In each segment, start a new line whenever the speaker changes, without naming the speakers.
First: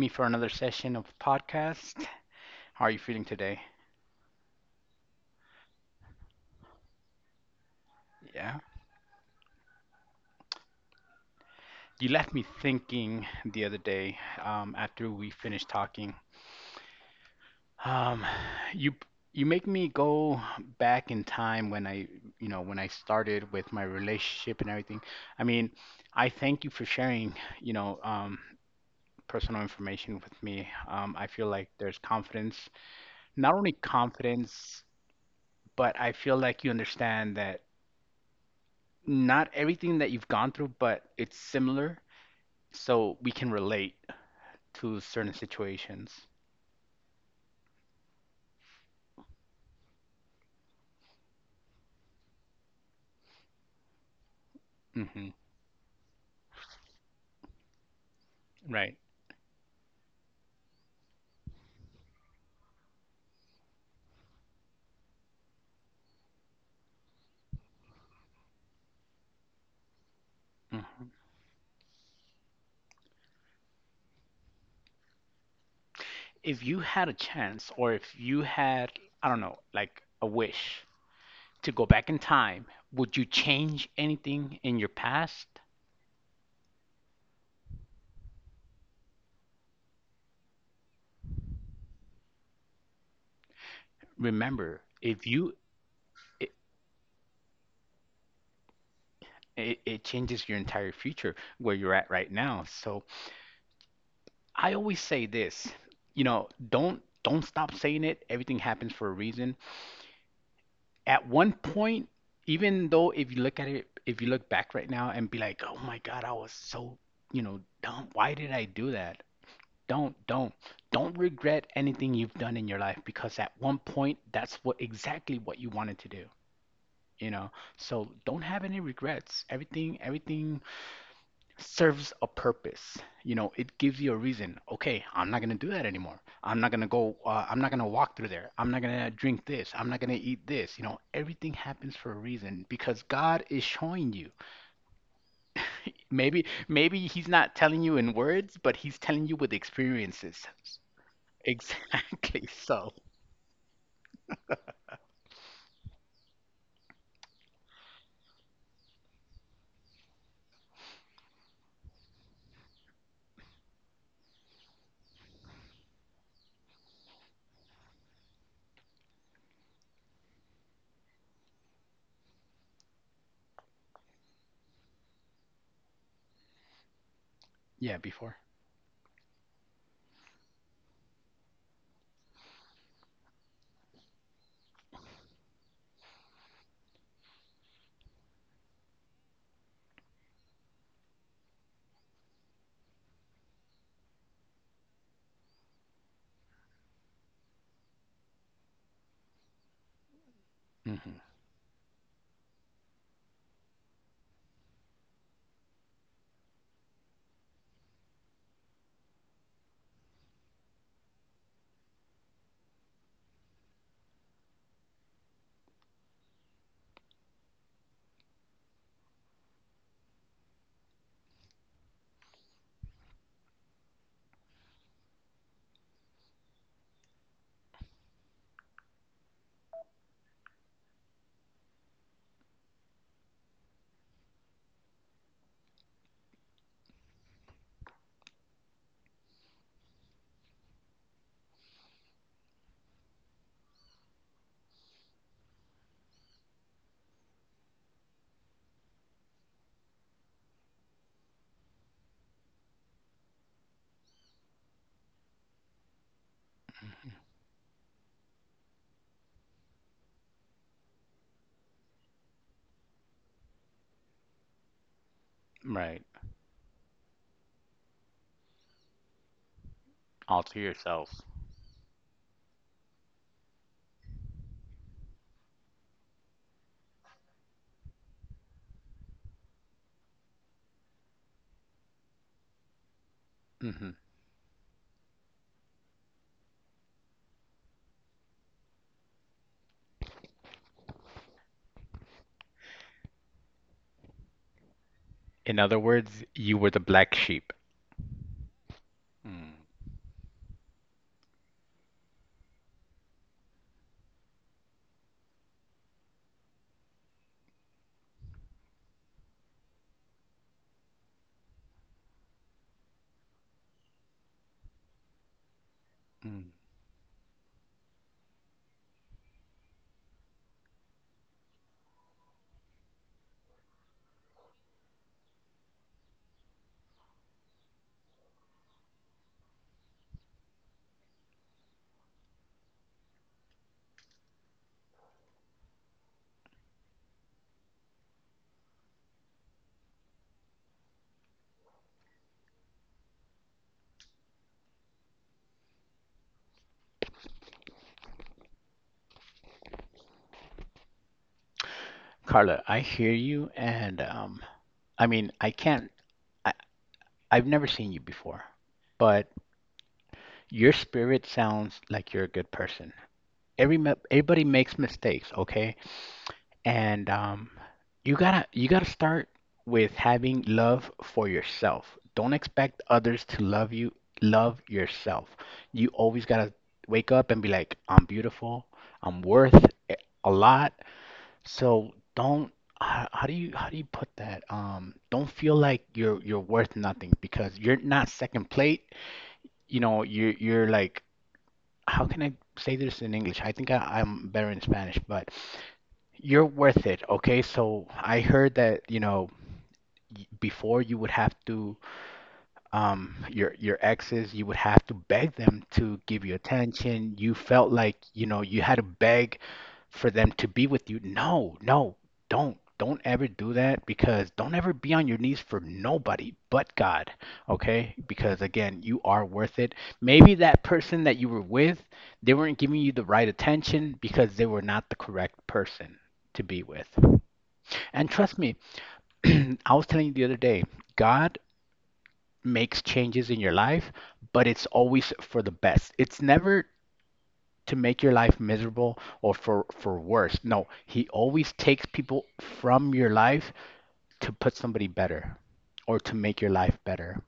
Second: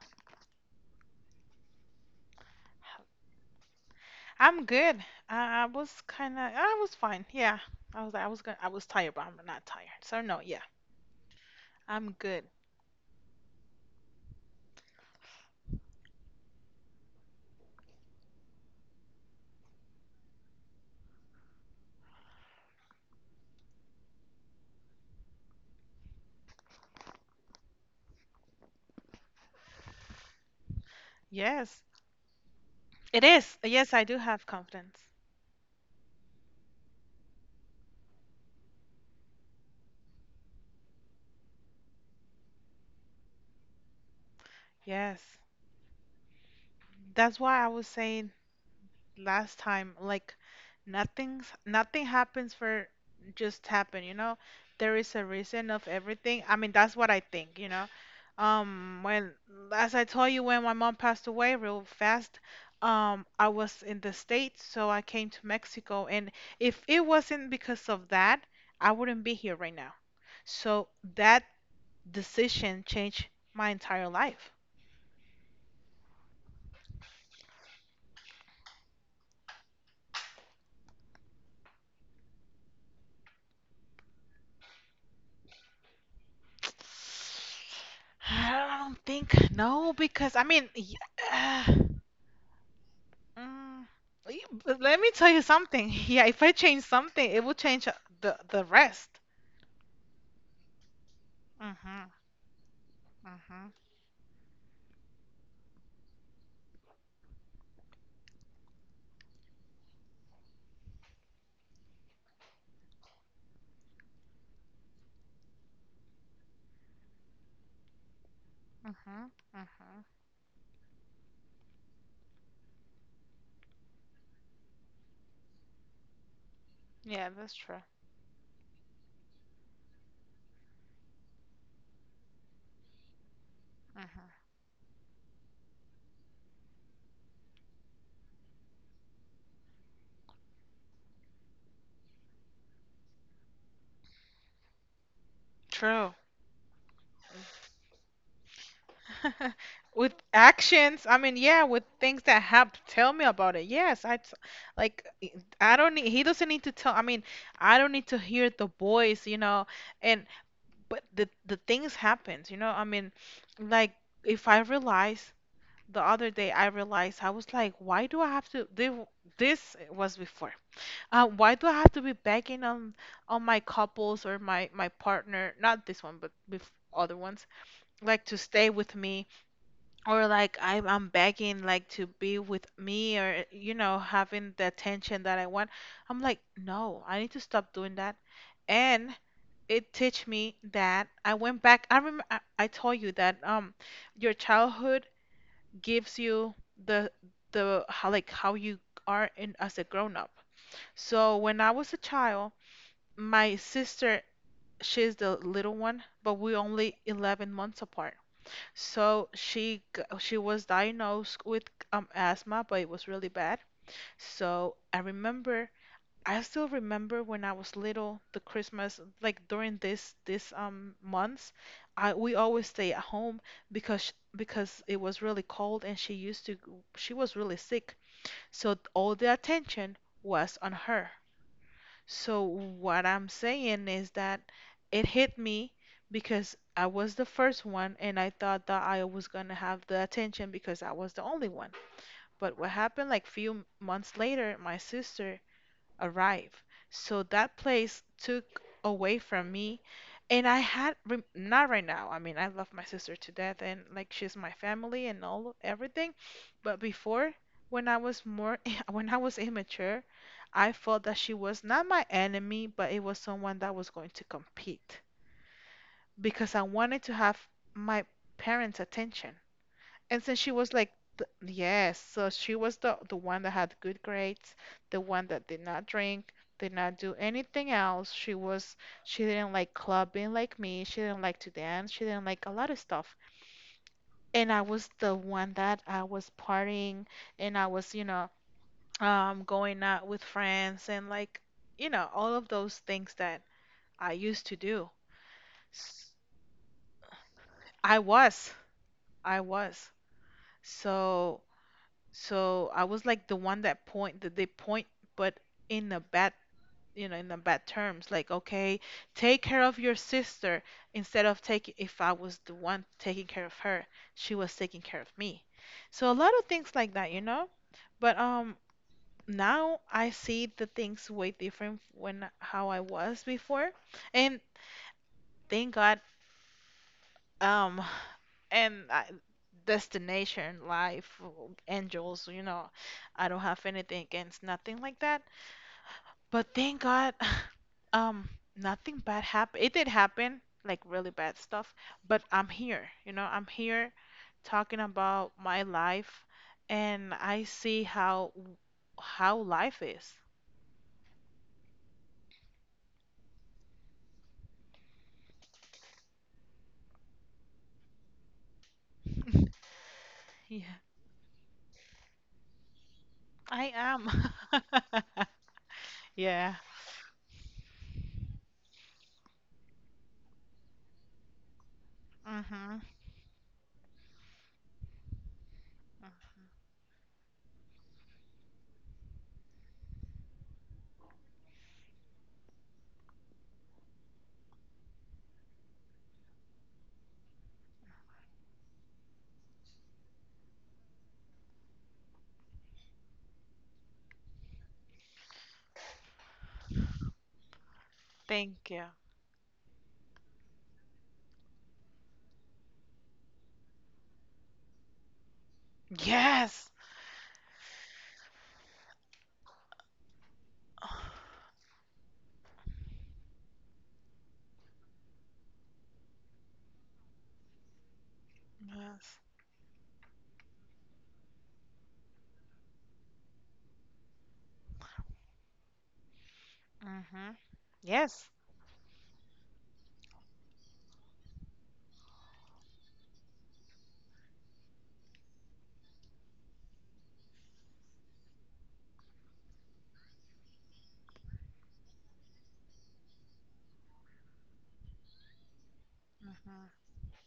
me for another session of podcast. How are you feeling today?
I'm good. I was kind of, I was fine. Yeah.
Yeah.
I was tired, but I'm not tired. So no, yeah,
You
I'm
left me
good.
thinking the other day, after we finished talking. Um, you you make me go back in time when I when I started with my relationship and everything. I mean, I thank you for sharing, you know, um, personal information with me. I feel like
Yes,
there's confidence,
it
not
is.
only
Yes, I do have
confidence,
confidence.
but I feel like you understand that not everything that you've gone through, but it's similar, so we can relate to
Yes.
certain situations.
That's why I was saying last time, like nothing happens for just happen, you know? There is a
Hmm.
reason of everything. I mean, that's what I think, you know?
Right.
Um, when, as I told you, when my mom passed away real fast, I was in the States, so I came to Mexico, and if it wasn't because of that, I wouldn't be here right now. So
Hmm.
that decision changed my entire life.
If you had a chance, or if you had, I don't know, like a wish to go back in time, would you change anything in your past?
I don't think no, because I mean, uh, mm, but
Remember,
let me
if
tell you
you
something. Yeah, if I
it,
change something, it will change the rest.
it changes your entire future where you're
Mhm.
at right now. So
Mhm.
I always say this, you know, don't stop saying it. Everything happens for a reason. At one point, even though if you look at it, if you look back right now and be like, oh my God, I was so, you know, dumb. Why did I do that?
Mhm. Mhm.
Don't, don't, don't regret anything you've done in your life because at one point, that's what exactly what you wanted to do,
Yeah,
you know?
that's true.
So don't have any regrets. Everything serves a purpose. You know, it gives you a
Mhm.
reason. Okay, I'm not gonna do that anymore. I'm not gonna go. I'm not gonna walk through there. I'm not gonna drink this. I'm not gonna eat this. You know, everything happens for a reason because God is showing you.
True.
Maybe He's not telling you in words, but He's telling you with
With
experiences.
actions, I mean, yeah, with things that
Exactly.
help
So,
tell me about it. Yes, like I don't need he doesn't need to tell I mean, I don't need to hear the voice, you know. And but the things happens you know I mean like if I realize the other day I realized I was like why do I have to this was before why do I have to be begging on my couples or my partner not this one other ones
yeah,
like to
before.
stay with me or like I'm begging like to be with me or you know having the attention that I want I'm like no I need to stop doing that and it teach me that I went back. I remember I told you that your childhood gives you the the how like how you are in as a grown up.
Hmm.
So when I was a child, my sister she's the little one, but we only 11 months apart. So she was diagnosed with asthma, but it was really bad. So I remember I still remember when I was little, the Christmas, like during this months, I we always stay at home because it was really cold and she used to she was really sick. So all the attention was on her. So what I'm saying is that it hit me because I was the first one and I thought that I was gonna have the attention because I was the only one. But what happened like few months later, my sister arrive. So that place took away from me, and I had not right now. I mean, I love my sister to death, and like she's my family and all everything. But before, when I was more when I was immature, I felt that she was not my enemy, but it was someone that was going to compete
Right.
because I wanted to have my parents' attention. And so
All
she
to
was like,
yourself.
yes. So she was the one that had good grades, the one that did not drink, did not do anything else. She was she didn't like clubbing like me. She didn't like to dance. She didn't like a lot of stuff.
Hmm.
And I was the one that I was partying and I was, you know, going out with friends and like, you know, all of those things that I used to do.
In other
S-
words, you were the black sheep.
I was, I
Mm.
was. So So I was like the one that point that they point, but in a bad, you know, in a bad terms. Like, okay, take care of your sister instead of taking. If I was the one taking care of her, she was taking care of me. So a lot of
Mm.
things like that, you know. But now I see the things way different when how I was before, and thank God. Um, and I, destination life angels you know I don't have anything against nothing like that but thank god um nothing bad happened it did happen like really bad stuff but I'm here you know I'm here talking about my life and I see how life is
Carla, I hear you, and I mean, I can't, I, I've never seen you before, but your
yeah
spirit sounds like you're a good person.
I am
Everybody makes mistakes, okay?
yeah
And you gotta start with having love for yourself. Don't
mhm
expect others to love you. Love yourself. You always gotta wake up and be like, I'm beautiful. I'm worth a lot. So don't how do you put that? Don't feel like you're worth nothing because you're not second plate. You know, you're like how can I say this in English? I think I'm better in Spanish, but you're worth it, okay? So I heard
thank
that,
you
you know, before you would have to your exes you would have to beg them to give you
yes
attention. You felt like, you know, you had to beg for them to be with you. no no Don't, ever do that, because don't ever be on your knees for nobody but God, okay? Because again, you
yes
are worth it. Maybe that person that you were with, they weren't giving you the right attention because they were not the correct person to be with.
Mm-hmm.
And
Yes.
trust me, I was telling you the other day, God makes changes in your life, but it's always for the best. It's never to make your life miserable or for worse. No, he always takes people from your life to put somebody better or to make your life
Mm-hmm.
better.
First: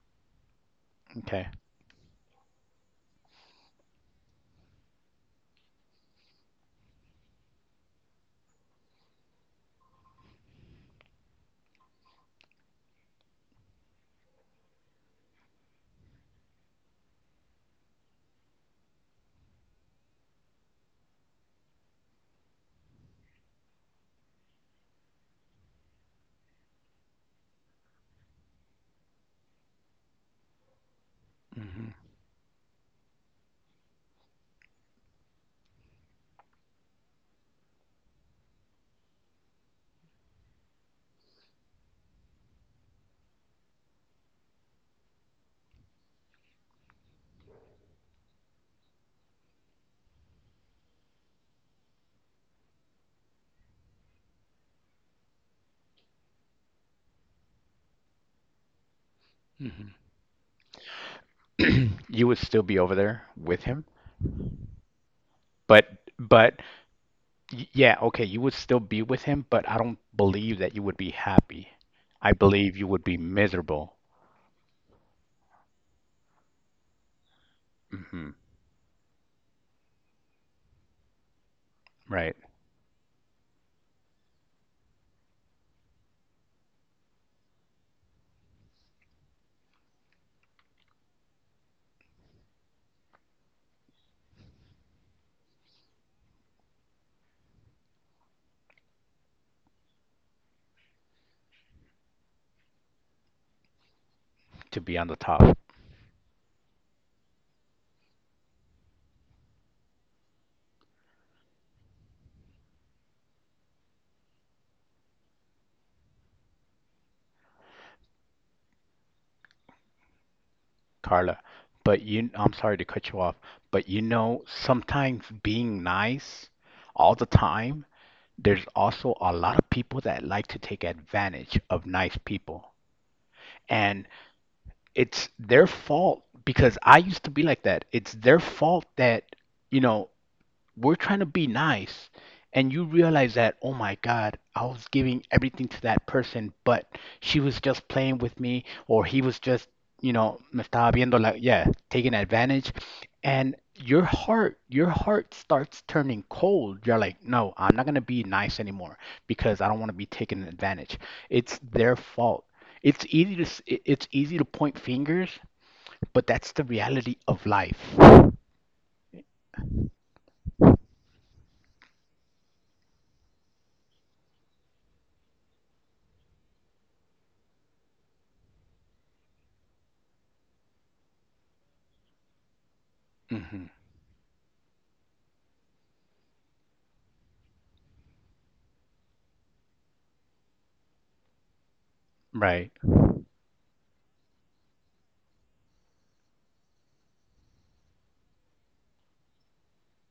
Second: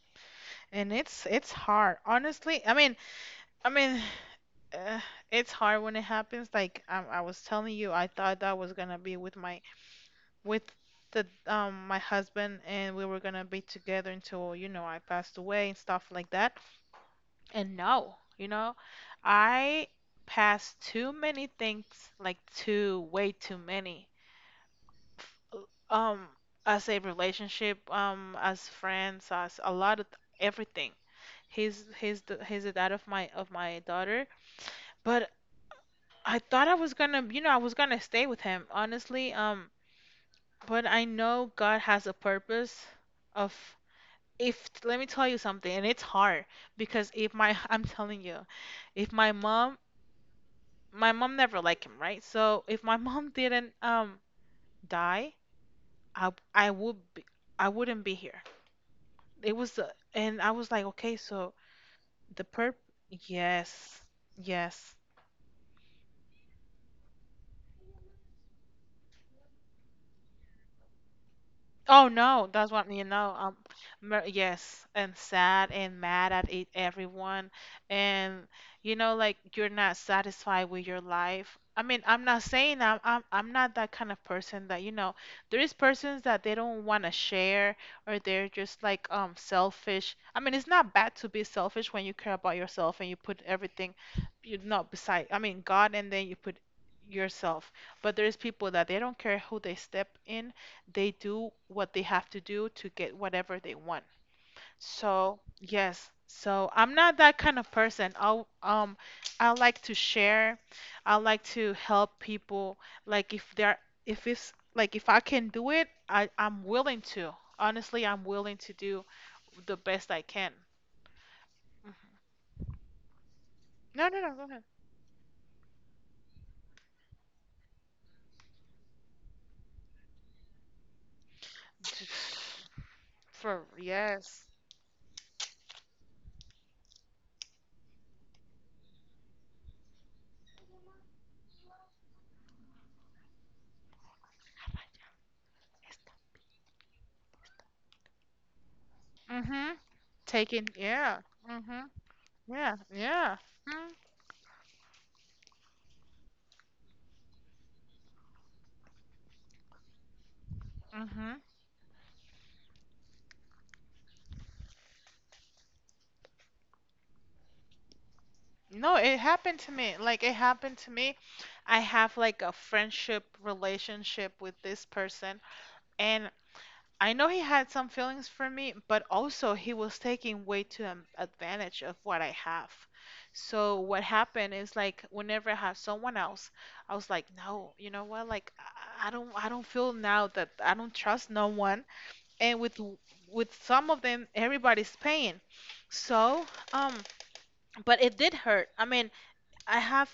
And it's
Okay.
it's hard, honestly. I mean, uh, it's hard when it happens. Like I was telling you, I thought that I was gonna be with my with the my husband, and we were gonna be together until you know I passed away and stuff like that. And no, you know, I passed too many things, like too way too many. um as a relationship as friends as a lot of everything he's
Hmm.
he's the he's the dad of my daughter but I thought I was gonna you know I was gonna stay with him honestly but I know god has a purpose of if let me tell you something and it's hard because if my I'm telling you if my mom my mom never liked him right so if my mom didn't die i would be I wouldn't be here It was,
Hmm.
and I was like, okay, so
You would
the
still
perp,
be over there with him,
yes, yes.
but but yeah, okay, you would still be with him, but I don't believe that you would be happy.
Oh
I
no, that's
believe
what
you
you
would be
know.
miserable.
Yes, and sad and mad at it, everyone,
Hmm.
and you know, like you're not satisfied with your life. I mean, I'm
Right,
not saying I'm not that kind of person that you know. There is persons that they don't want to share or they're just like selfish. I mean, it's not bad to be selfish when you care about yourself and you put everything, you not beside. I mean, God, and then you put yourself. But there's people that they don't care who they step in they do what they have to do to get whatever they want.
to be on the
So,
top.
yes. So, I'm not that kind of person. I'll I like to share. I like to help people. Like if they're if it's like if I can do it, I'm willing to. Honestly, I'm willing to do the best I can.
Carla,
Mhm.
but you, I'm sorry to cut you off, but, you
No, no, no, go
know,
ahead.
sometimes being nice all the time, there's also a lot of people that like to take advantage of nice people.
For
And
yes.
it's their fault, because I used to be like that. It's their fault that, you know, we're trying to be nice, and you realize that, oh my God, I was giving everything to that person, but she was just playing with me, or he was just,
Mhm.
you know, me
Taking
estaba
yeah.
viendo, like, yeah,
Mhm.
taking advantage.
Yeah, yeah.
And your heart, your heart starts turning cold. You're like, no, I'm not going to be nice anymore because I don't want to be taken advantage.
Mm-hmm.
It's their fault. It's easy to point fingers, but that's the reality of life.
No, it happened to me. Like it happened to me. I have like a friendship relationship with this person, and I know he had some feelings for me, but also he was taking way too advantage of what I have.
Hmm.
So what happened is like whenever I have someone else, I was like, no, you know what? Like I don't feel now that I don't trust no one, and
Right.
with some of them, everybody's paying. So um, but it did hurt. I mean, I have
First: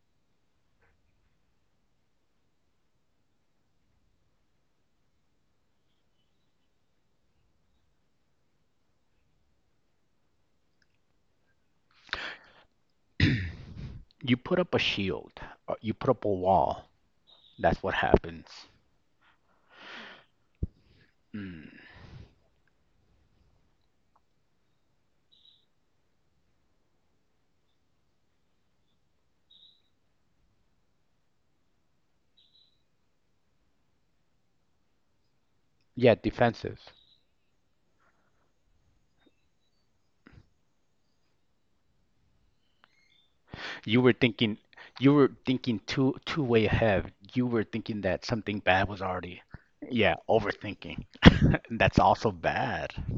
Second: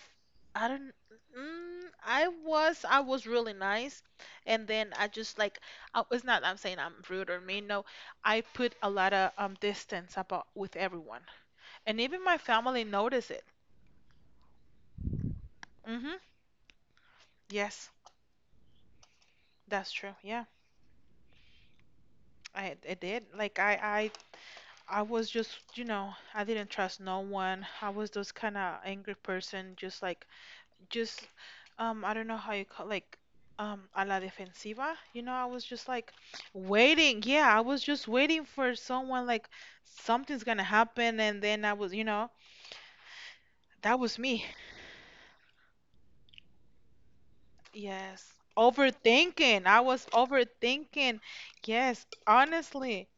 I don't I was really nice and then I just like it's not I'm saying I'm rude or mean no I put a lot of distance about with everyone and even my family noticed it
You put up a shield, or you put
mm-hmm
up a wall. That's
yes
what happens.
that's true yeah
Mm.
I did like I was just you know I didn't trust no one I was those kind of angry person just like just I don't know how you call like a la defensiva. You know, I was just like
Yeah, defensive.
waiting. Yeah, I was just waiting for someone like something's gonna happen and then I was, you know, that
You were
was me.
thinking, you were thinking too way ahead. You were thinking that
Yes.
something bad was already.
Overthinking. I was
Yeah, overthinking.
overthinking.
That's
Yes,
also bad.
honestly.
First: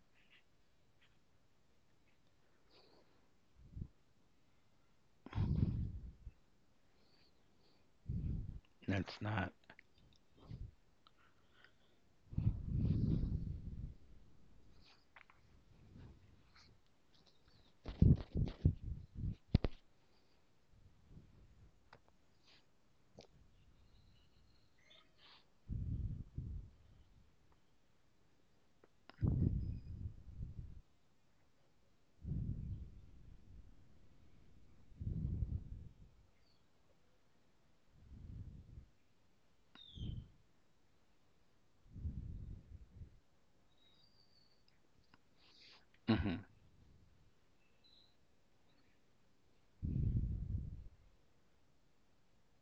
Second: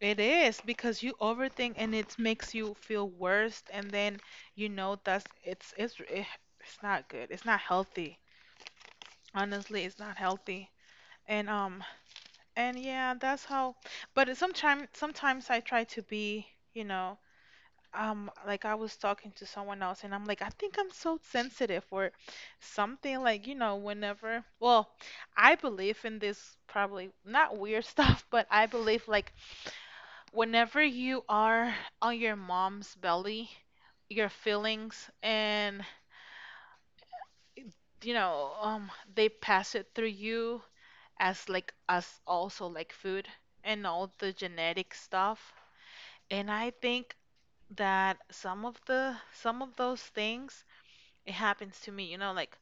It is because you overthink and it makes you feel worse and then you know that's it's it's not good. It's not healthy.
That's not.
Honestly, it's not healthy. And um And yeah, that's how. But sometimes I try to be, you know, like I was talking to someone else, and I'm like, I think I'm so sensitive or something. Like, you know, whenever. Well, I believe in this probably not weird stuff, but I believe like whenever you are on your mom's belly, your feelings and you know, they pass it through you as like us also like food and all the genetic stuff.
Hmm.
And I think that some of those things it happens to me, you know, like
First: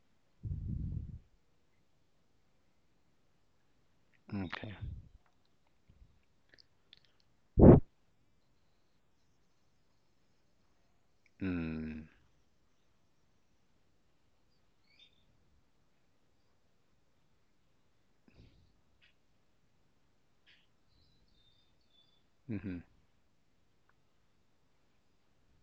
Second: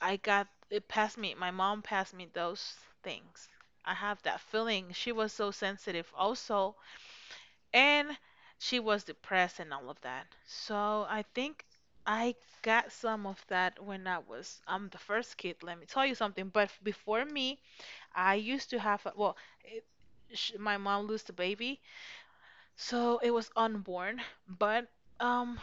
I got it passed me, my mom passed me those things. I have that
Okay.
feeling. She was so sensitive also, and she was depressed and all of that. So I think
Mm.
I got some of that when I was I'm the first kid, let me tell you something, but before me, I used to have a, well, it, sh my mom lost a baby
Hmm.
so it was unborn, but um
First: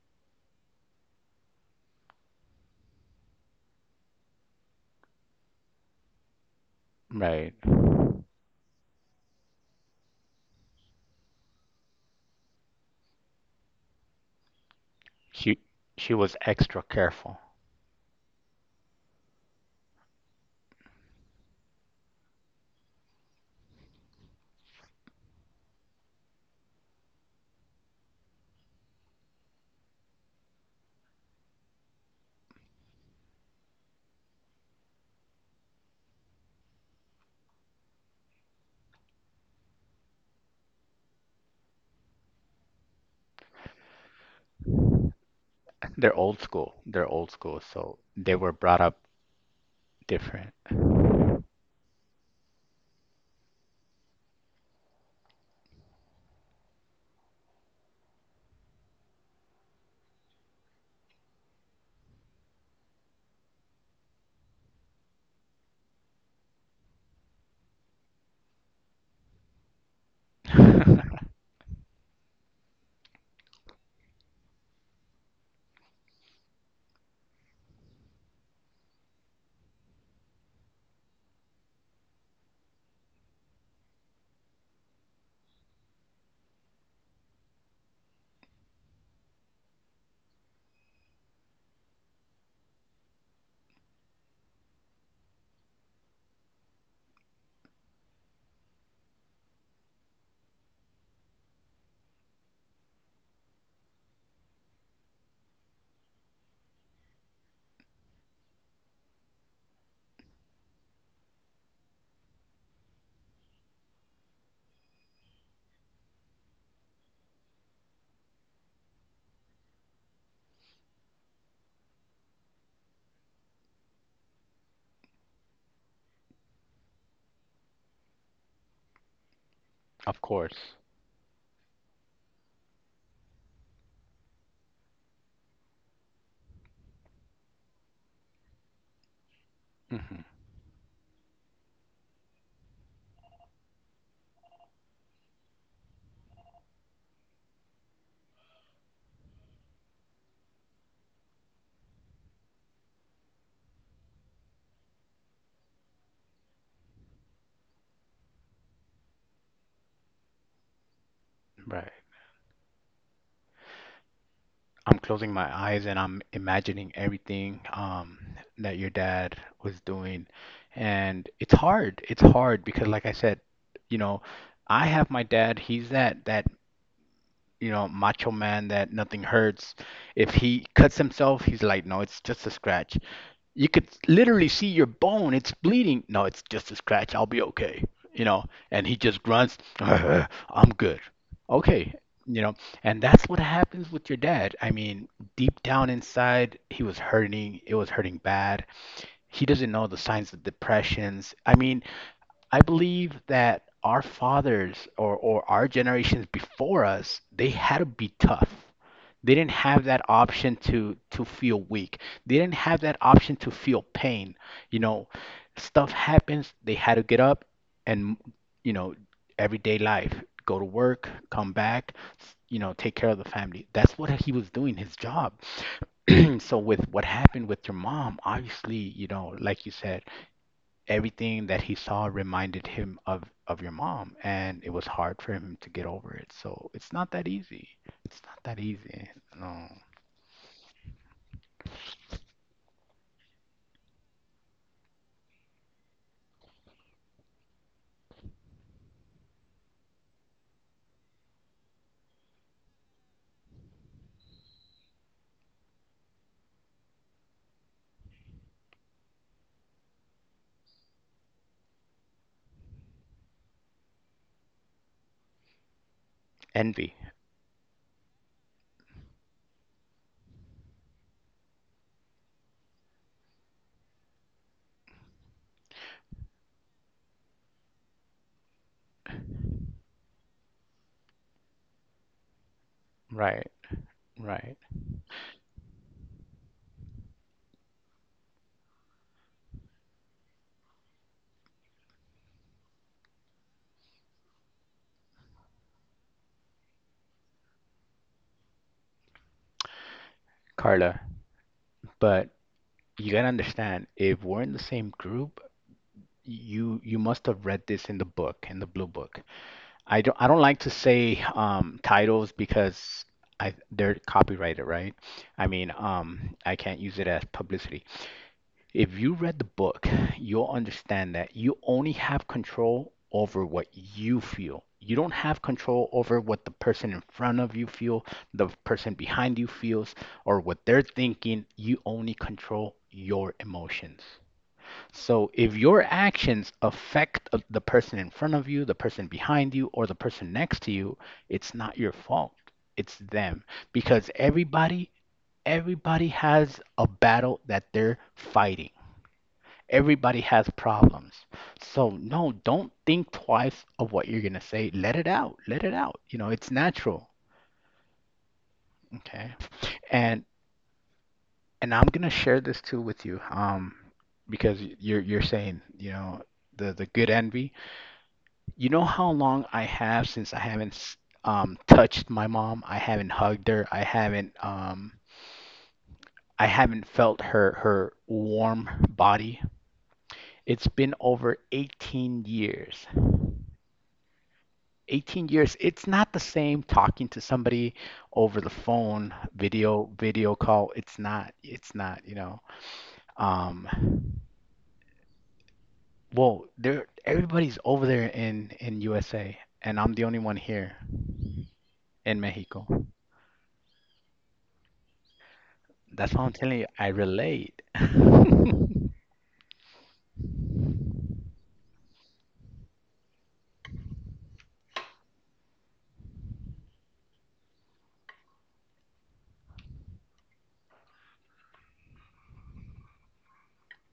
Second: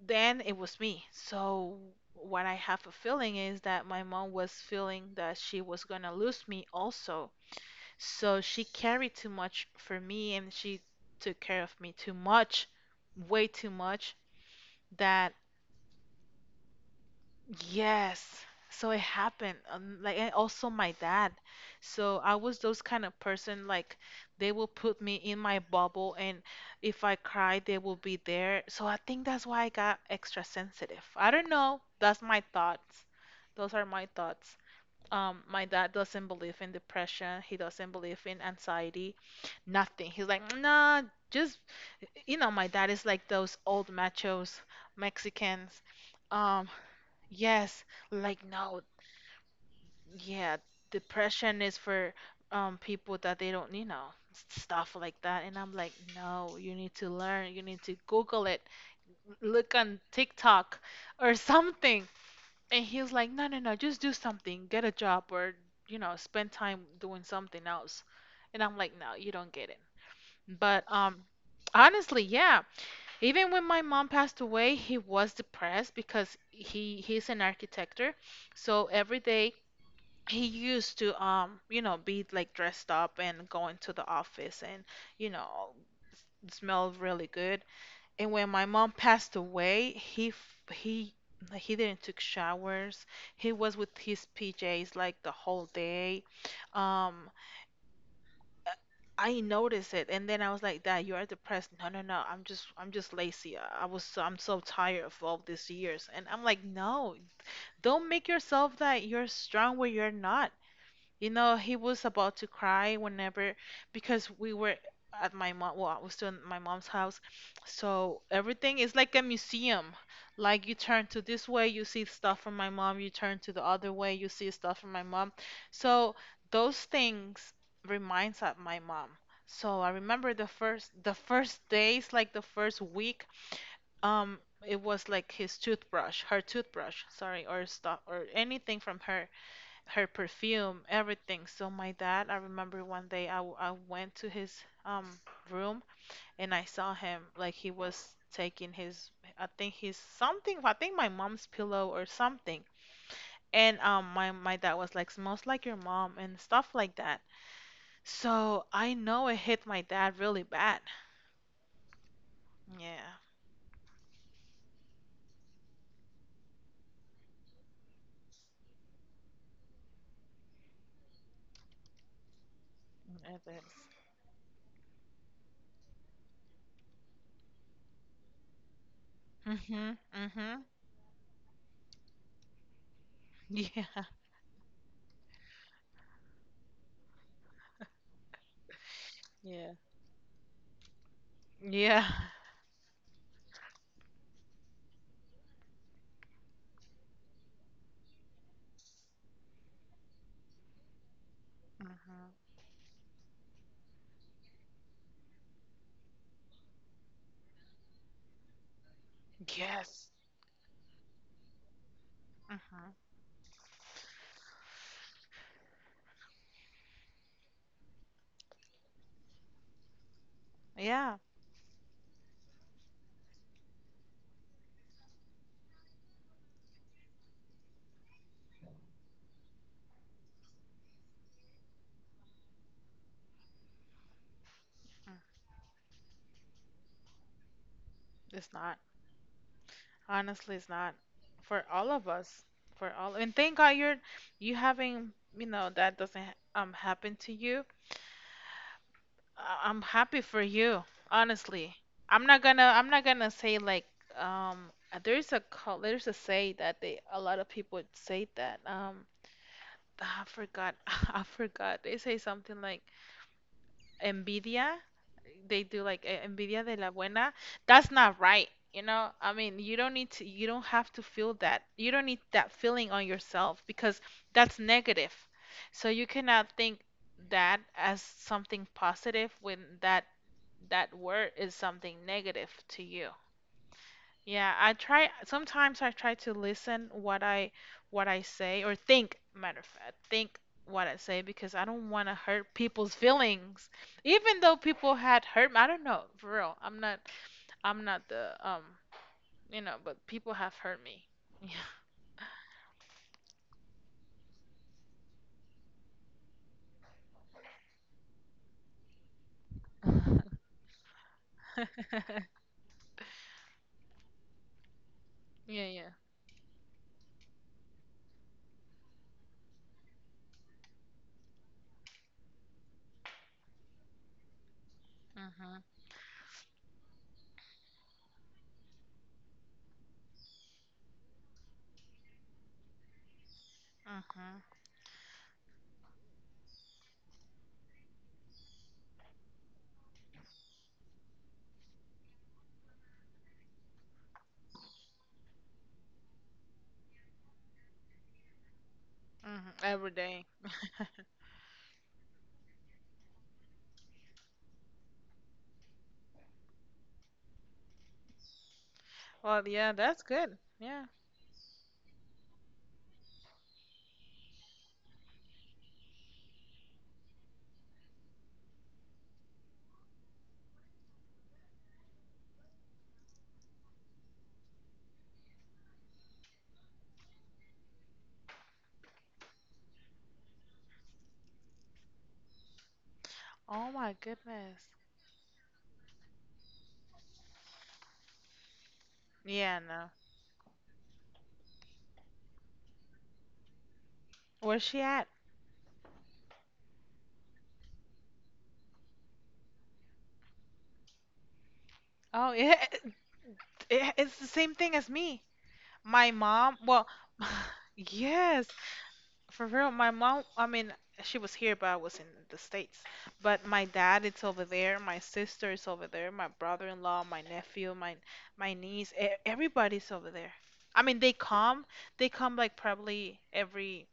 then it was me. So what I have a feeling is that my mom was feeling that she was gonna lose me also.
Right.
So she carried too much for me and she took care of me too much, way too much that
She she was extra careful.
Yes. So it happened. Like and also my dad. So I was those kind of person like they will put me in my bubble and if I cry they will be there. So I think that's why I got extra sensitive. I don't know. That's my thoughts. Those are my thoughts. My dad doesn't believe in depression. He doesn't believe in anxiety. Nothing. He's like, nah, just my dad is like those old machos Mexicans.
They're old
Um,
school. They're old school,
Yes,
so they
like
were brought
no,
up different.
yeah, depression is for people that they don't, stuff like that. And I'm like, no, you need to learn. You need to Google it. Look on TikTok or something. And he was like, no, no, no, just do something. Get a job or, spend time doing something else. And I'm like, no, you don't get it. But honestly, yeah. Even when my mom passed away, he was depressed because he's an architect. So every day he used to be like dressed up and go into the office and, you know, smell really good. And when my mom passed away, he didn't took showers. He was with his PJs like the whole day. Um, I noticed it, and then I was like, "Dad, you are depressed." No, no, no. I'm just lazy. I was, so, I'm so tired of all these years, and I'm like, "No, don't make yourself that you're strong where you're not. You know, he was about to cry whenever because we were at my mom. Well, I was still in my mom's house, so everything is like a museum. Like you turn to this way, you see stuff from my mom. You turn to the other way, you see stuff from my mom. So those things reminds of my mom. So I
Of
remember
course.
the first days, like the first week. Um, it was like his toothbrush, her toothbrush, sorry, or stuff or anything from her
Hmm.
perfume, everything. So my dad, I remember one day I went to his um room and I saw him like he was taking his I think his something I think my mom's pillow or something. And my dad was like smells like your mom and stuff like that. So I know it hit my dad really bad.
Right.
Yeah,
I'm closing my eyes and I'm imagining everything, that your dad was doing. And it's hard. It's hard because, like I said,
it
you know, I have my dad. He's that you know, macho man that nothing
is.
hurts.
Mhm.
If
Mhm.
he cuts himself, he's like, no, it's just a scratch. You could
Yeah.
literally see your bone. It's bleeding. No, it's just a scratch. I'll be okay. You know, and he just grunts,
Yeah.
I'm good. Okay.
Yeah.
You know, and that's what happens with your dad. I mean, deep down inside, he was hurting. It was hurting bad. He doesn't know the signs of depressions. I mean,
Mhm.
I believe that our fathers, or our generations before us, they had to be tough. They didn't have that
Yes.
option to feel weak. They didn't have
Mhm.
that option to feel pain. You know, stuff happens, they had to get up and, you know, everyday life, go to work,
Yeah.
come back, you know, take care of the family. That's what he was doing, his job. So with what happened with your mom, obviously, you know, like you said, everything that he saw reminded him of your mom, and it was
Mm,
hard for him to get over it. So it's not that easy. It's not
it's
that
not.
easy. No.
Honestly, it's not for all of us. For all, and thank God you having, that doesn't happen to you. I'm happy for you, honestly. I'm not gonna say like there's a say that they a lot of people say that I forgot I forgot they say something like Nvidia, they do like eh, Nvidia de la
Envy.
Buena. That's not right. You know, I mean, you don't have to feel that. You don't need that feeling on yourself because that's negative. So you cannot think that as something positive when that word is something negative to you.
Right.
Yeah,
Right.
I try sometimes I try to listen what I say or think, matter of fact, think what I say because I don't want to hurt people's feelings. Even though people had hurt me, I don't know, for real. I'm not the you know, but people have hurt me.
Carla,
Yeah.
but you gotta understand, if we're in the same group, you must have read this in the book, in the blue book. I don't like to say titles because I they're copyrighted, right? I
Yeah,
mean,
yeah.
I can't use it as publicity. If you read the book, you'll understand that you only have control over what you feel. You don't have
Mhm.
control over what the person in front of you feel, the person behind you feels, or what they're thinking. You only control your emotions.
Mhm.
So if your actions affect the person in front of you, the person behind you, or the person next to you, it's not your fault. It's them, because everybody has a battle that they're fighting.
Mhm. Every
Everybody
day.
has problems. So no, don't think twice of what you're gonna say. Let it out. Let it out. You know, it's natural. Okay.
Well, yeah, that's
And
good. Yeah.
and I'm gonna share this too with you, because you're saying, you know, the good envy. You know how long I have since I haven't touched my mom. I haven't hugged her. I haven't felt her warm body. It's been over 18 years.
Oh my goodness.
18 years, it's not the same talking to somebody over the phone,
Yeah,
video
no.
call, it's not, it's not, you know, um,
Where's she at?
well, there, everybody's over there in USA, and I'm the only one here in
Oh, yeah,
Mexico.
it, it's the same thing as me. My
That's why I'm
mom,
telling you
well,
I relate.
yes, for real. My mom, I mean, she was here, but I was in the States. But my dad, it's over there. My sister is over there. My brother-in-law, my nephew, my niece, everybody's over there. I mean, they come like probably every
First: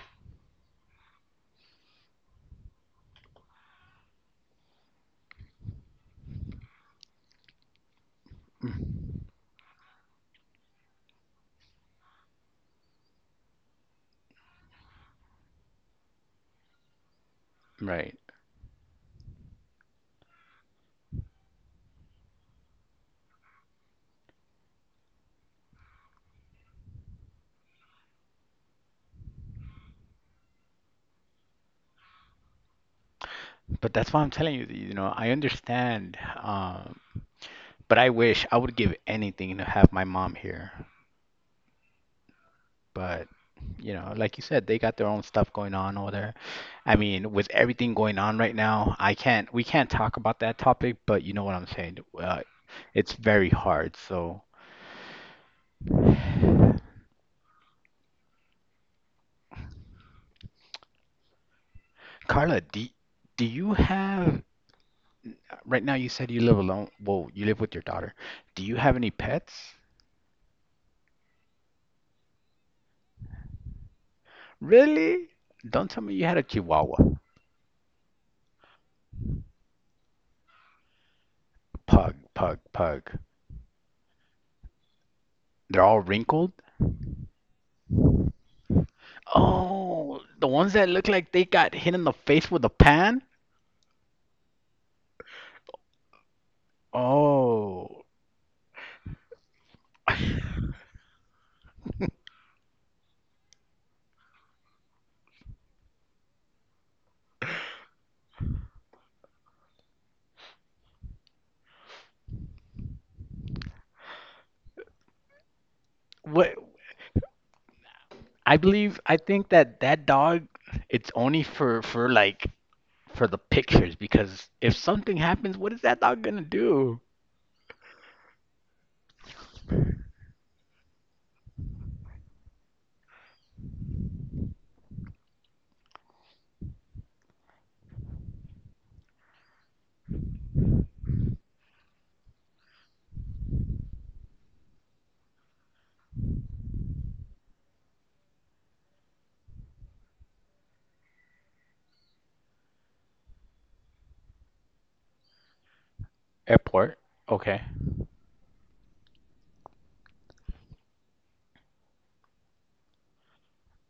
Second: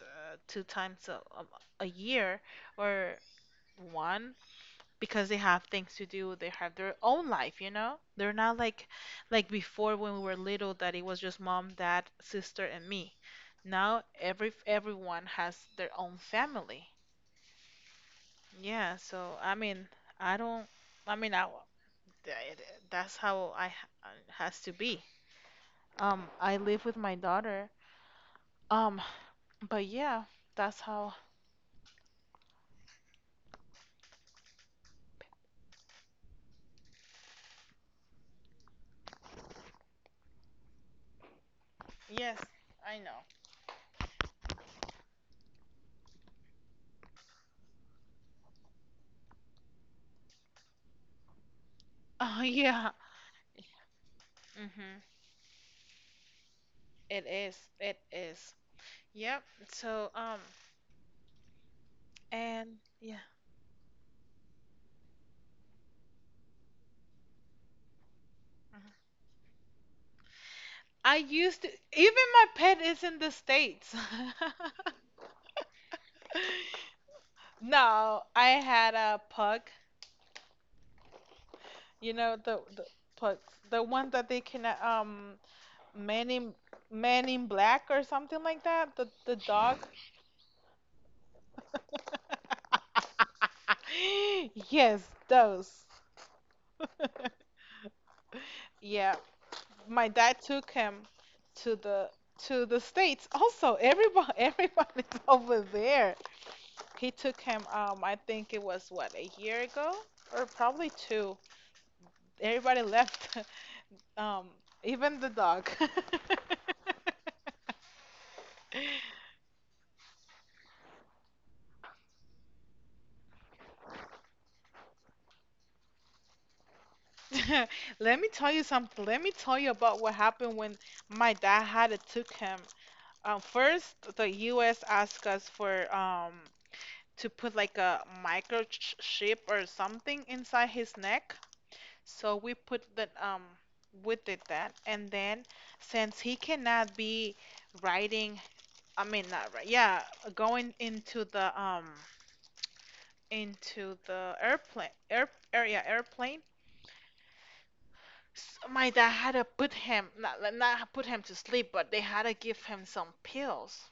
two times a, a year or one because they have things to do. They have their own life. You know, they're not like like before when we were little that it was just mom, dad, sister, and me. Now everyone has their own family.
Right.
Yeah, so I mean, I don't I mean th- that's how has to be. I live with my daughter. um but yeah, that's how.
But that's why I'm telling you that, you know, I understand, um, but I wish, I would give anything to have my mom here.
Yes, I know.
But you know, like you said, they got their own stuff going on over there. I mean, with everything going on right now, I can't we can't talk about that topic, but you know what I'm saying.
Oh yeah.
It's very hard. So,
Mhm. It is, it is. Yep. So um,
Carla,
and yeah.
do you have, right now, you said you live alone. Well, you live with your daughter. Do you
Mhm.
have any pets?
I used to, even my pet is in the States.
Really? Don't tell me you had a Chihuahua.
No, I had a pug. You know the
Pug.
pugs, the one that they can
They're all
man
wrinkled.
in man in black or something like that. The dog.
Oh, the ones that look like they got hit in the face with a pan?
Yes, those.
Oh.
Yeah, my dad took him to the to the States. Also, everybody everybody's over there. He took him, I think it was what, a year ago or probably two. Everybody left, um, even the dog.
What, I believe, I think that that dog, it's only for like for the pictures, because if something happens, what is that dog gonna do?
Let me tell you something. Let me tell you about what happened when my dad had it took him. First, the U.S. asked us for to put like a microchip or something inside his neck. So we put that we did that, and then since he cannot be riding, I mean, not right. Yeah, going into the airplane air area airplane.
Airport. Okay.
S my dad had to put him not like, not put him to sleep, but they had to give him some pills.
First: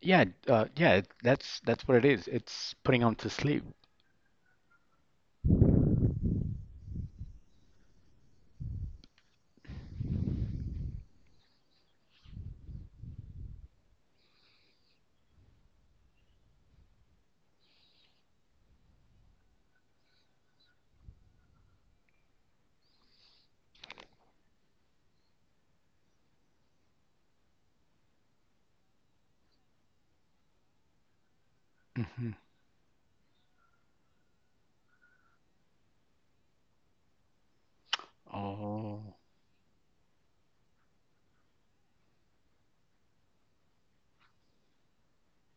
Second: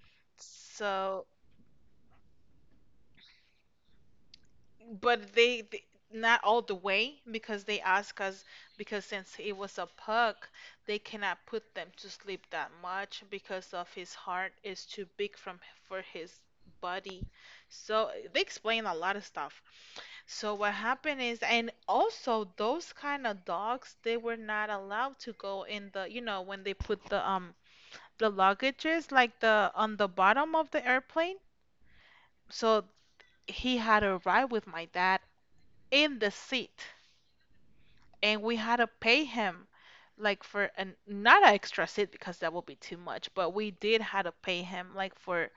Yeah.
So,
That's what it is. It's putting him to sleep.
but they not all the way because they asked us because since he was a pug, they cannot put them to sleep that much because of his heart is too big from for his body. So they explain a lot of stuff. So what happened is, and also those kind of dogs, they were not allowed to go in the, you know, when they put the luggages like the on the bottom of the airplane.
Hmm.
So he had a ride with my dad in the seat, and we had to
Oh.
pay him like for an not an extra seat because that would be too much, but we did had to pay him like for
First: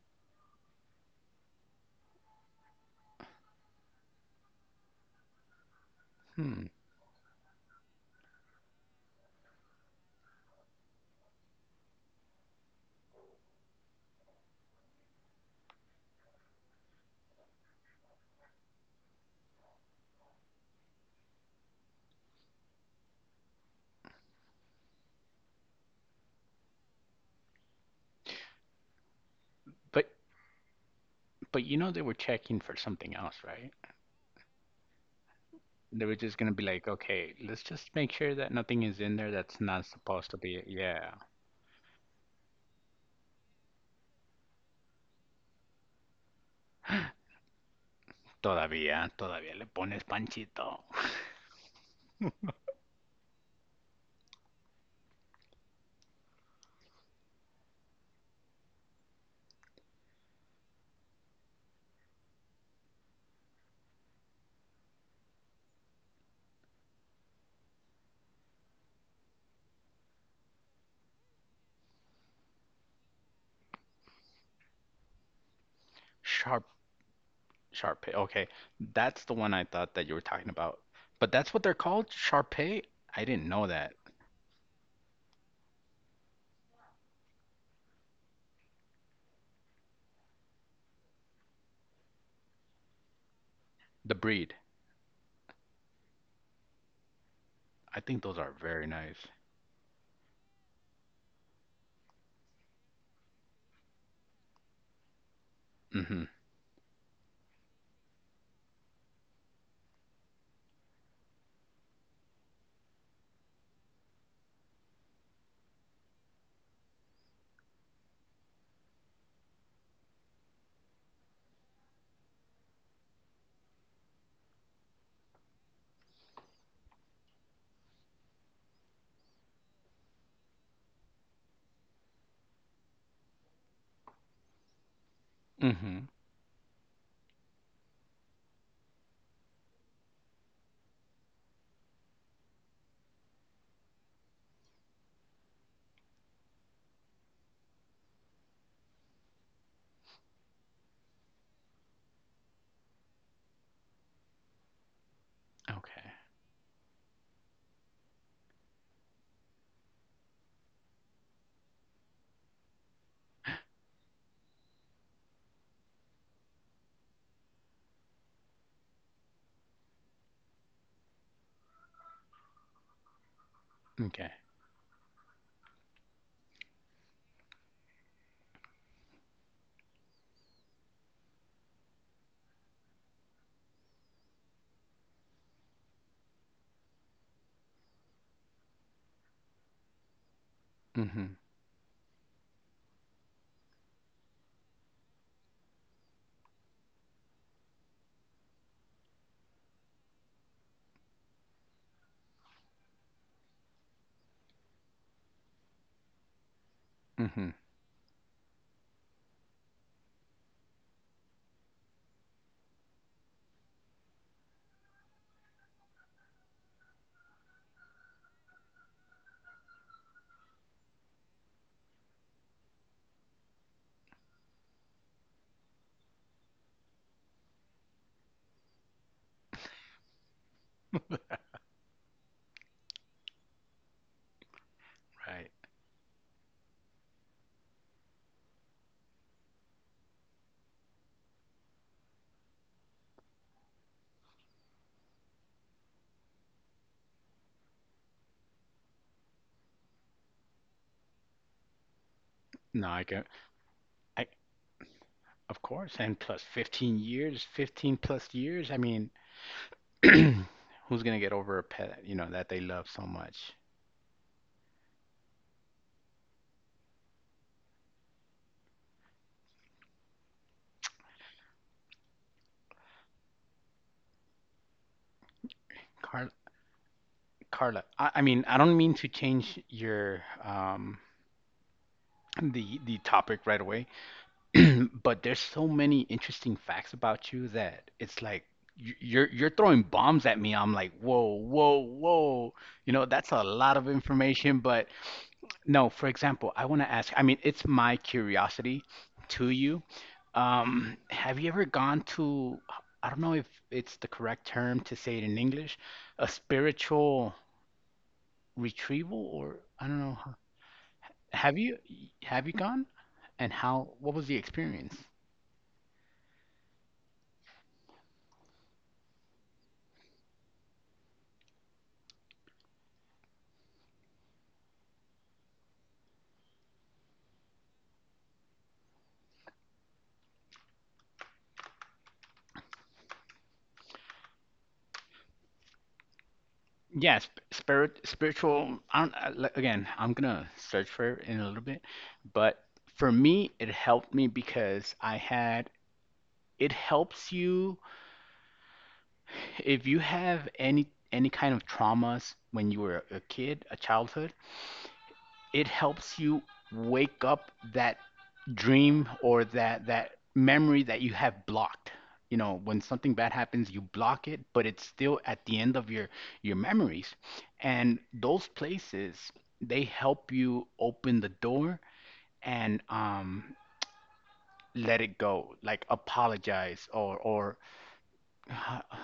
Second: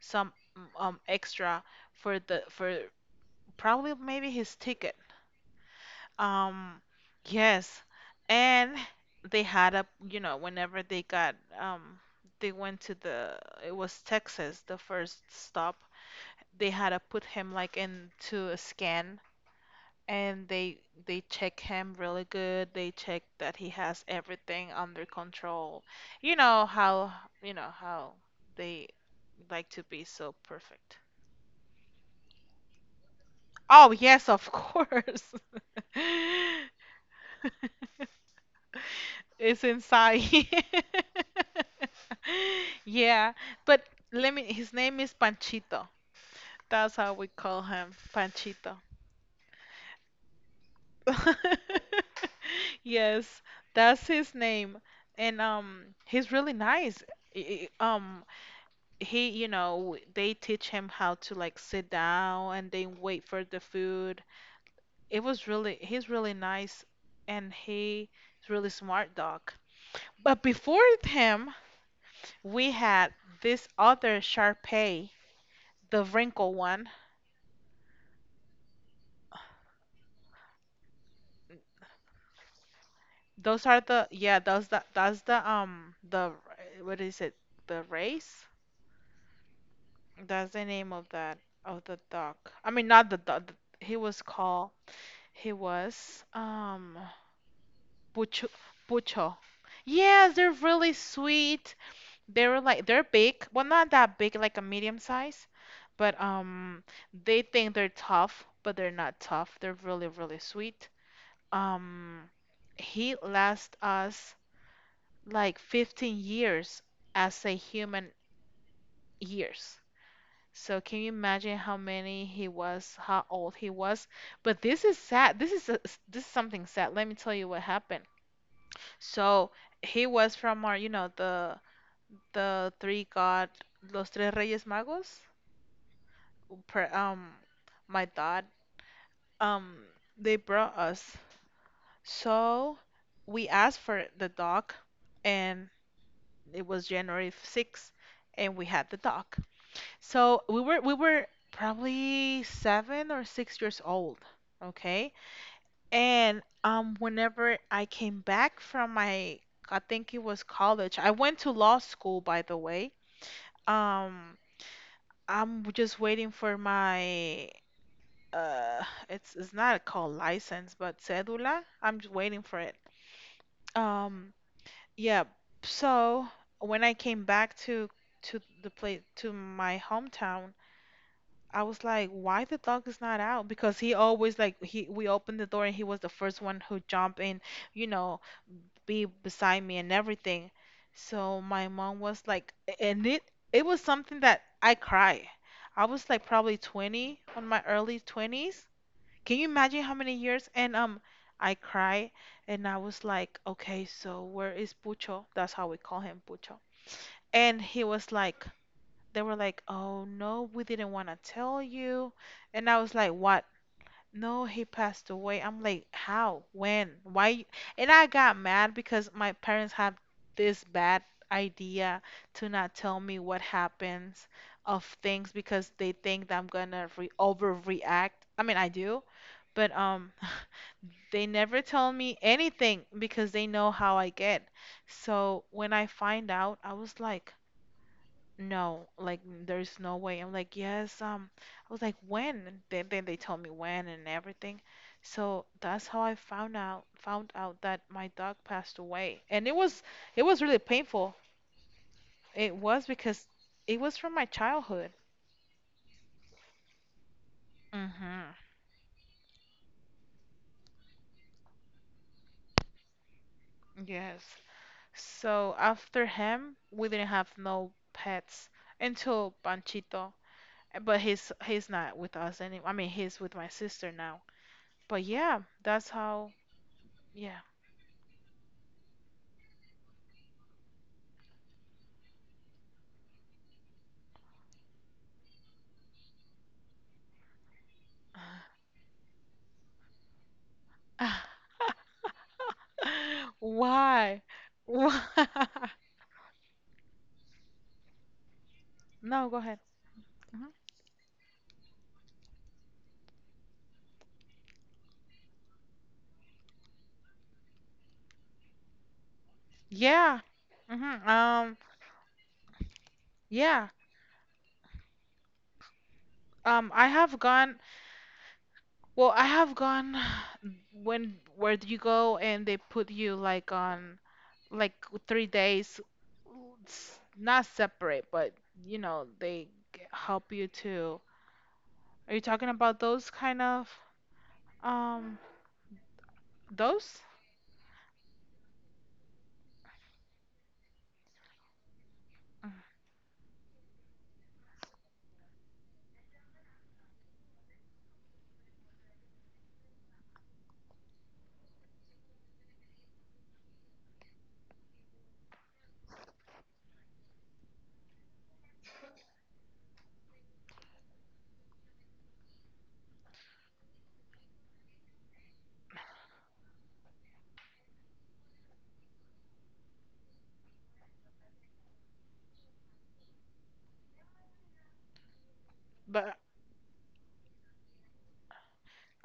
some extra for probably maybe his ticket.
Hmm.
Um, yes. And they had a, you know, whenever they got, they went to the, it was Texas, the first stop. They had to put him like into a scan and they check him really good. They check that he has everything under control. You know how, you know how they like to be
But
so perfect.
but you know they were checking for something else, right?
Oh, yes, of course.
They were just gonna be like, okay, let's just make sure that nothing is in there that's
It's
not
inside.
supposed to be. Yeah.
Yeah, but let me, his name is Panchito. That's how we call him, Panchito.
Todavía, todavía le pones panchito.
Yes, that's his name. And he's really nice. I- I- Um he, you know, they teach him how to like sit down and then wait for the food. It was really he's really nice and he's really smart dog. But before him, we had this other Sharpay, the wrinkled
Sharp
one.
Sharpay. Okay, that's the one I thought that you were talking about. But that's what they're called, Sharpay? I didn't know
Those are
that.
the yeah, those that that's the what is it? The race? That's the name of that of the dog. I mean not the dog. He
The
was
breed.
called he was
I think those
Pucho.
are very nice.
Pucho. Yes, they're really sweet. They were like they're big, well not that big, like a medium size, but
Mm-hmm.
they think they're tough, but they're not tough. They're really really sweet. um he lasts us like 15 years as a human years. So can you imagine how many he was, how old he was? But this is sad. This is something sad. Let me tell you what happened. So he was from our, you know, the three God, los tres Reyes Magos.
Mm-hmm.
Pre, my dad, um, they brought us. So we asked for the dog, and it was January 6th and we had the dog. So we were probably seven or six years old, okay?
Okay.
And whenever I came back from my I think it was college. I went to law school by the way. Um I'm just waiting for my uh it's not called license but cedula. I'm just waiting for it.
Okay.
Um Yeah. So when I came back to the place to my hometown, I was like, why the dog is not out? Because he always like he we opened the door and he was the first one who jump in, you know, be beside me and everything.
Mm-hmm.
So my mom was like, and it was something that I cry. I was like probably 20 on my early 20s can you imagine how many years? And I cried, and I was like, okay, so where is Pucho? That's how we call him, Pucho.
Mm-hmm.
And they were like, oh no, we didn't want to tell you. And I was like, what? No, he passed away. I'm like, how? When? Why? You-" And I got mad because my parents have this bad idea to not tell me what happens of things because they think that I'm gonna re overreact. I mean, I do, but. They never tell me anything because they know how I get. So
Right.
when I find out, I was like, no, like there's no way. I'm like, yes, I was like, when? And then they told me when and everything. So that's how I found out that my dog passed away. And it was really painful. It
No,
was
I can.
because it was from
I
my childhood.
Of course. And plus 15 years, 15 plus
Mm-hmm.
years. I mean, who's gonna get over a pet, you know, that they love so much?
Yes. So after him, we didn't have no pets until Panchito. But he's not with us anymore. I mean, he's with my sister now. But yeah, that's
Car
how. Yeah.
Carla. I mean, I don't mean to change your the topic right away. But there's so many interesting facts about you that it's like you're throwing bombs at me. I'm like, whoa, whoa, whoa. You know, that's a lot of
Why?
information, but
Why?
no, for example, I want to ask, I mean, it's my curiosity
No, go
to
ahead.
you.
Hmm.
Have you ever gone to, I don't know if it's the correct term to say it in English, a spiritual retrieval, or I don't know.
Yeah. Hmm.
Have you gone? And
Yeah.
what was the experience?
I have gone, well, I have gone when where do you go and they put you like on like 3 days, s- not separate, but you know, they g- help you to. Are you talking about those kind of? Um, those?
Yeah, spiritual. I don't, I- like, again, I'm gonna search for it in a little bit,
Uh,
but for me, it helped me because I had. It helps you if you have any kind of traumas when you were a kid, a childhood. It helps you wake up that dream or that memory that you have blocked. You know, when something bad happens, you block it, but it's still at the end of your memories, and those places, they help you open the door, and let it go, like
But
apologize, or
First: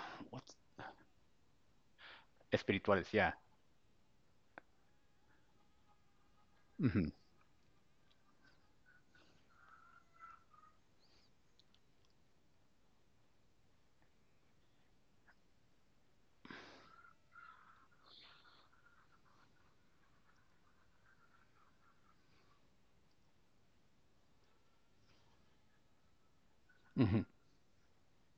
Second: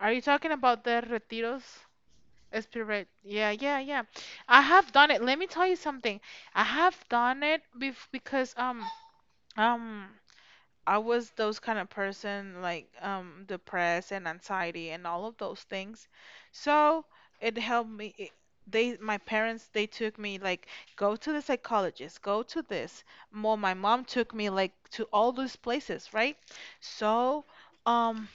are you talking
what's
about the retiros? Spirit.
espirituales? Yeah.
Yeah, yeah, yeah. I have done it. Let me tell you something. I have
Mhm.
done it bef because um I was those kind of person like depressed and anxiety and all of those things. So it helped me. It, they my parents they took me like go to the psychologist, go to this. More my mom took me like to all those places, right?
Mhm.
So. Um,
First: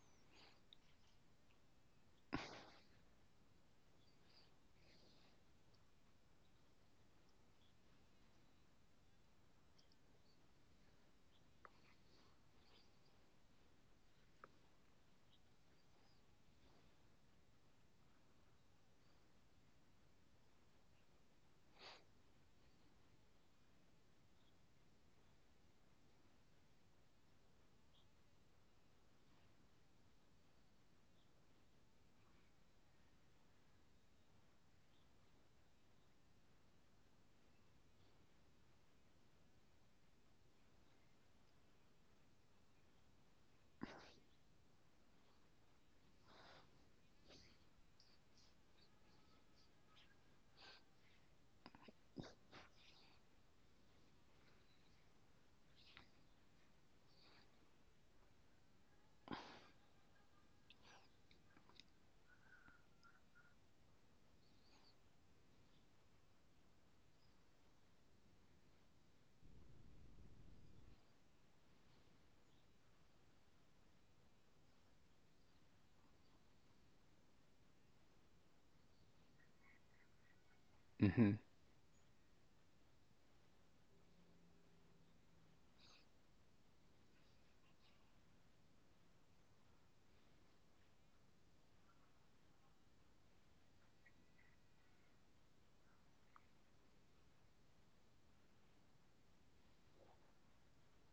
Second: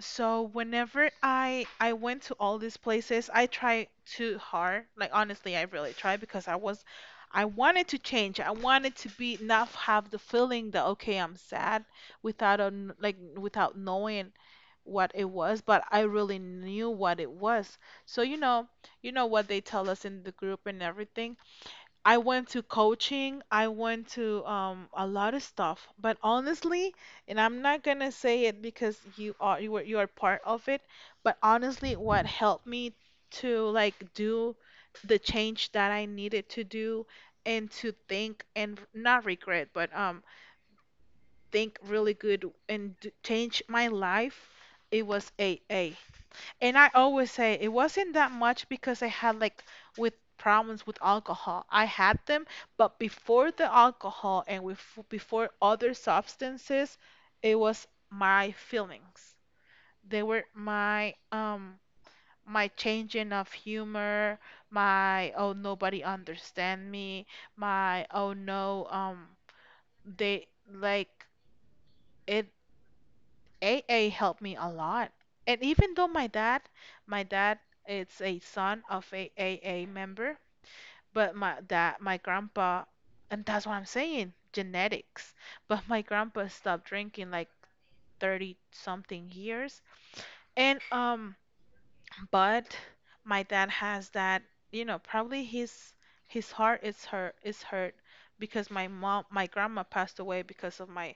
So whenever I went to all these places, I tried too hard. Like honestly, I really tried because I was I wanted to change. I wanted to be not have the feeling that okay, I'm sad without a, kn- like without knowing what it was, but I really knew what it was. So you know what they tell us in the group and everything. I went to coaching, I went to a lot of stuff. But honestly, and I'm not gonna say it because you are part of it, but honestly, what helped me to like do the change that I needed to do and to think and not regret, but think really good and d- change my life, it was A. A. And I always say it wasn't that much because I had like with problems with alcohol. I had them, but before the alcohol and with before other substances, it was my feelings. They were my my changing of humor, my oh nobody understand me, my oh no they like it a A helped me a lot. And even though my dad is a son of a A member, but
Mhm.
my dad, my grandpa, and that's what I'm saying, genetics. But my grandpa stopped drinking like 30 something years. And but my dad has that, you know, probably his heart is hurt because my grandma passed away because of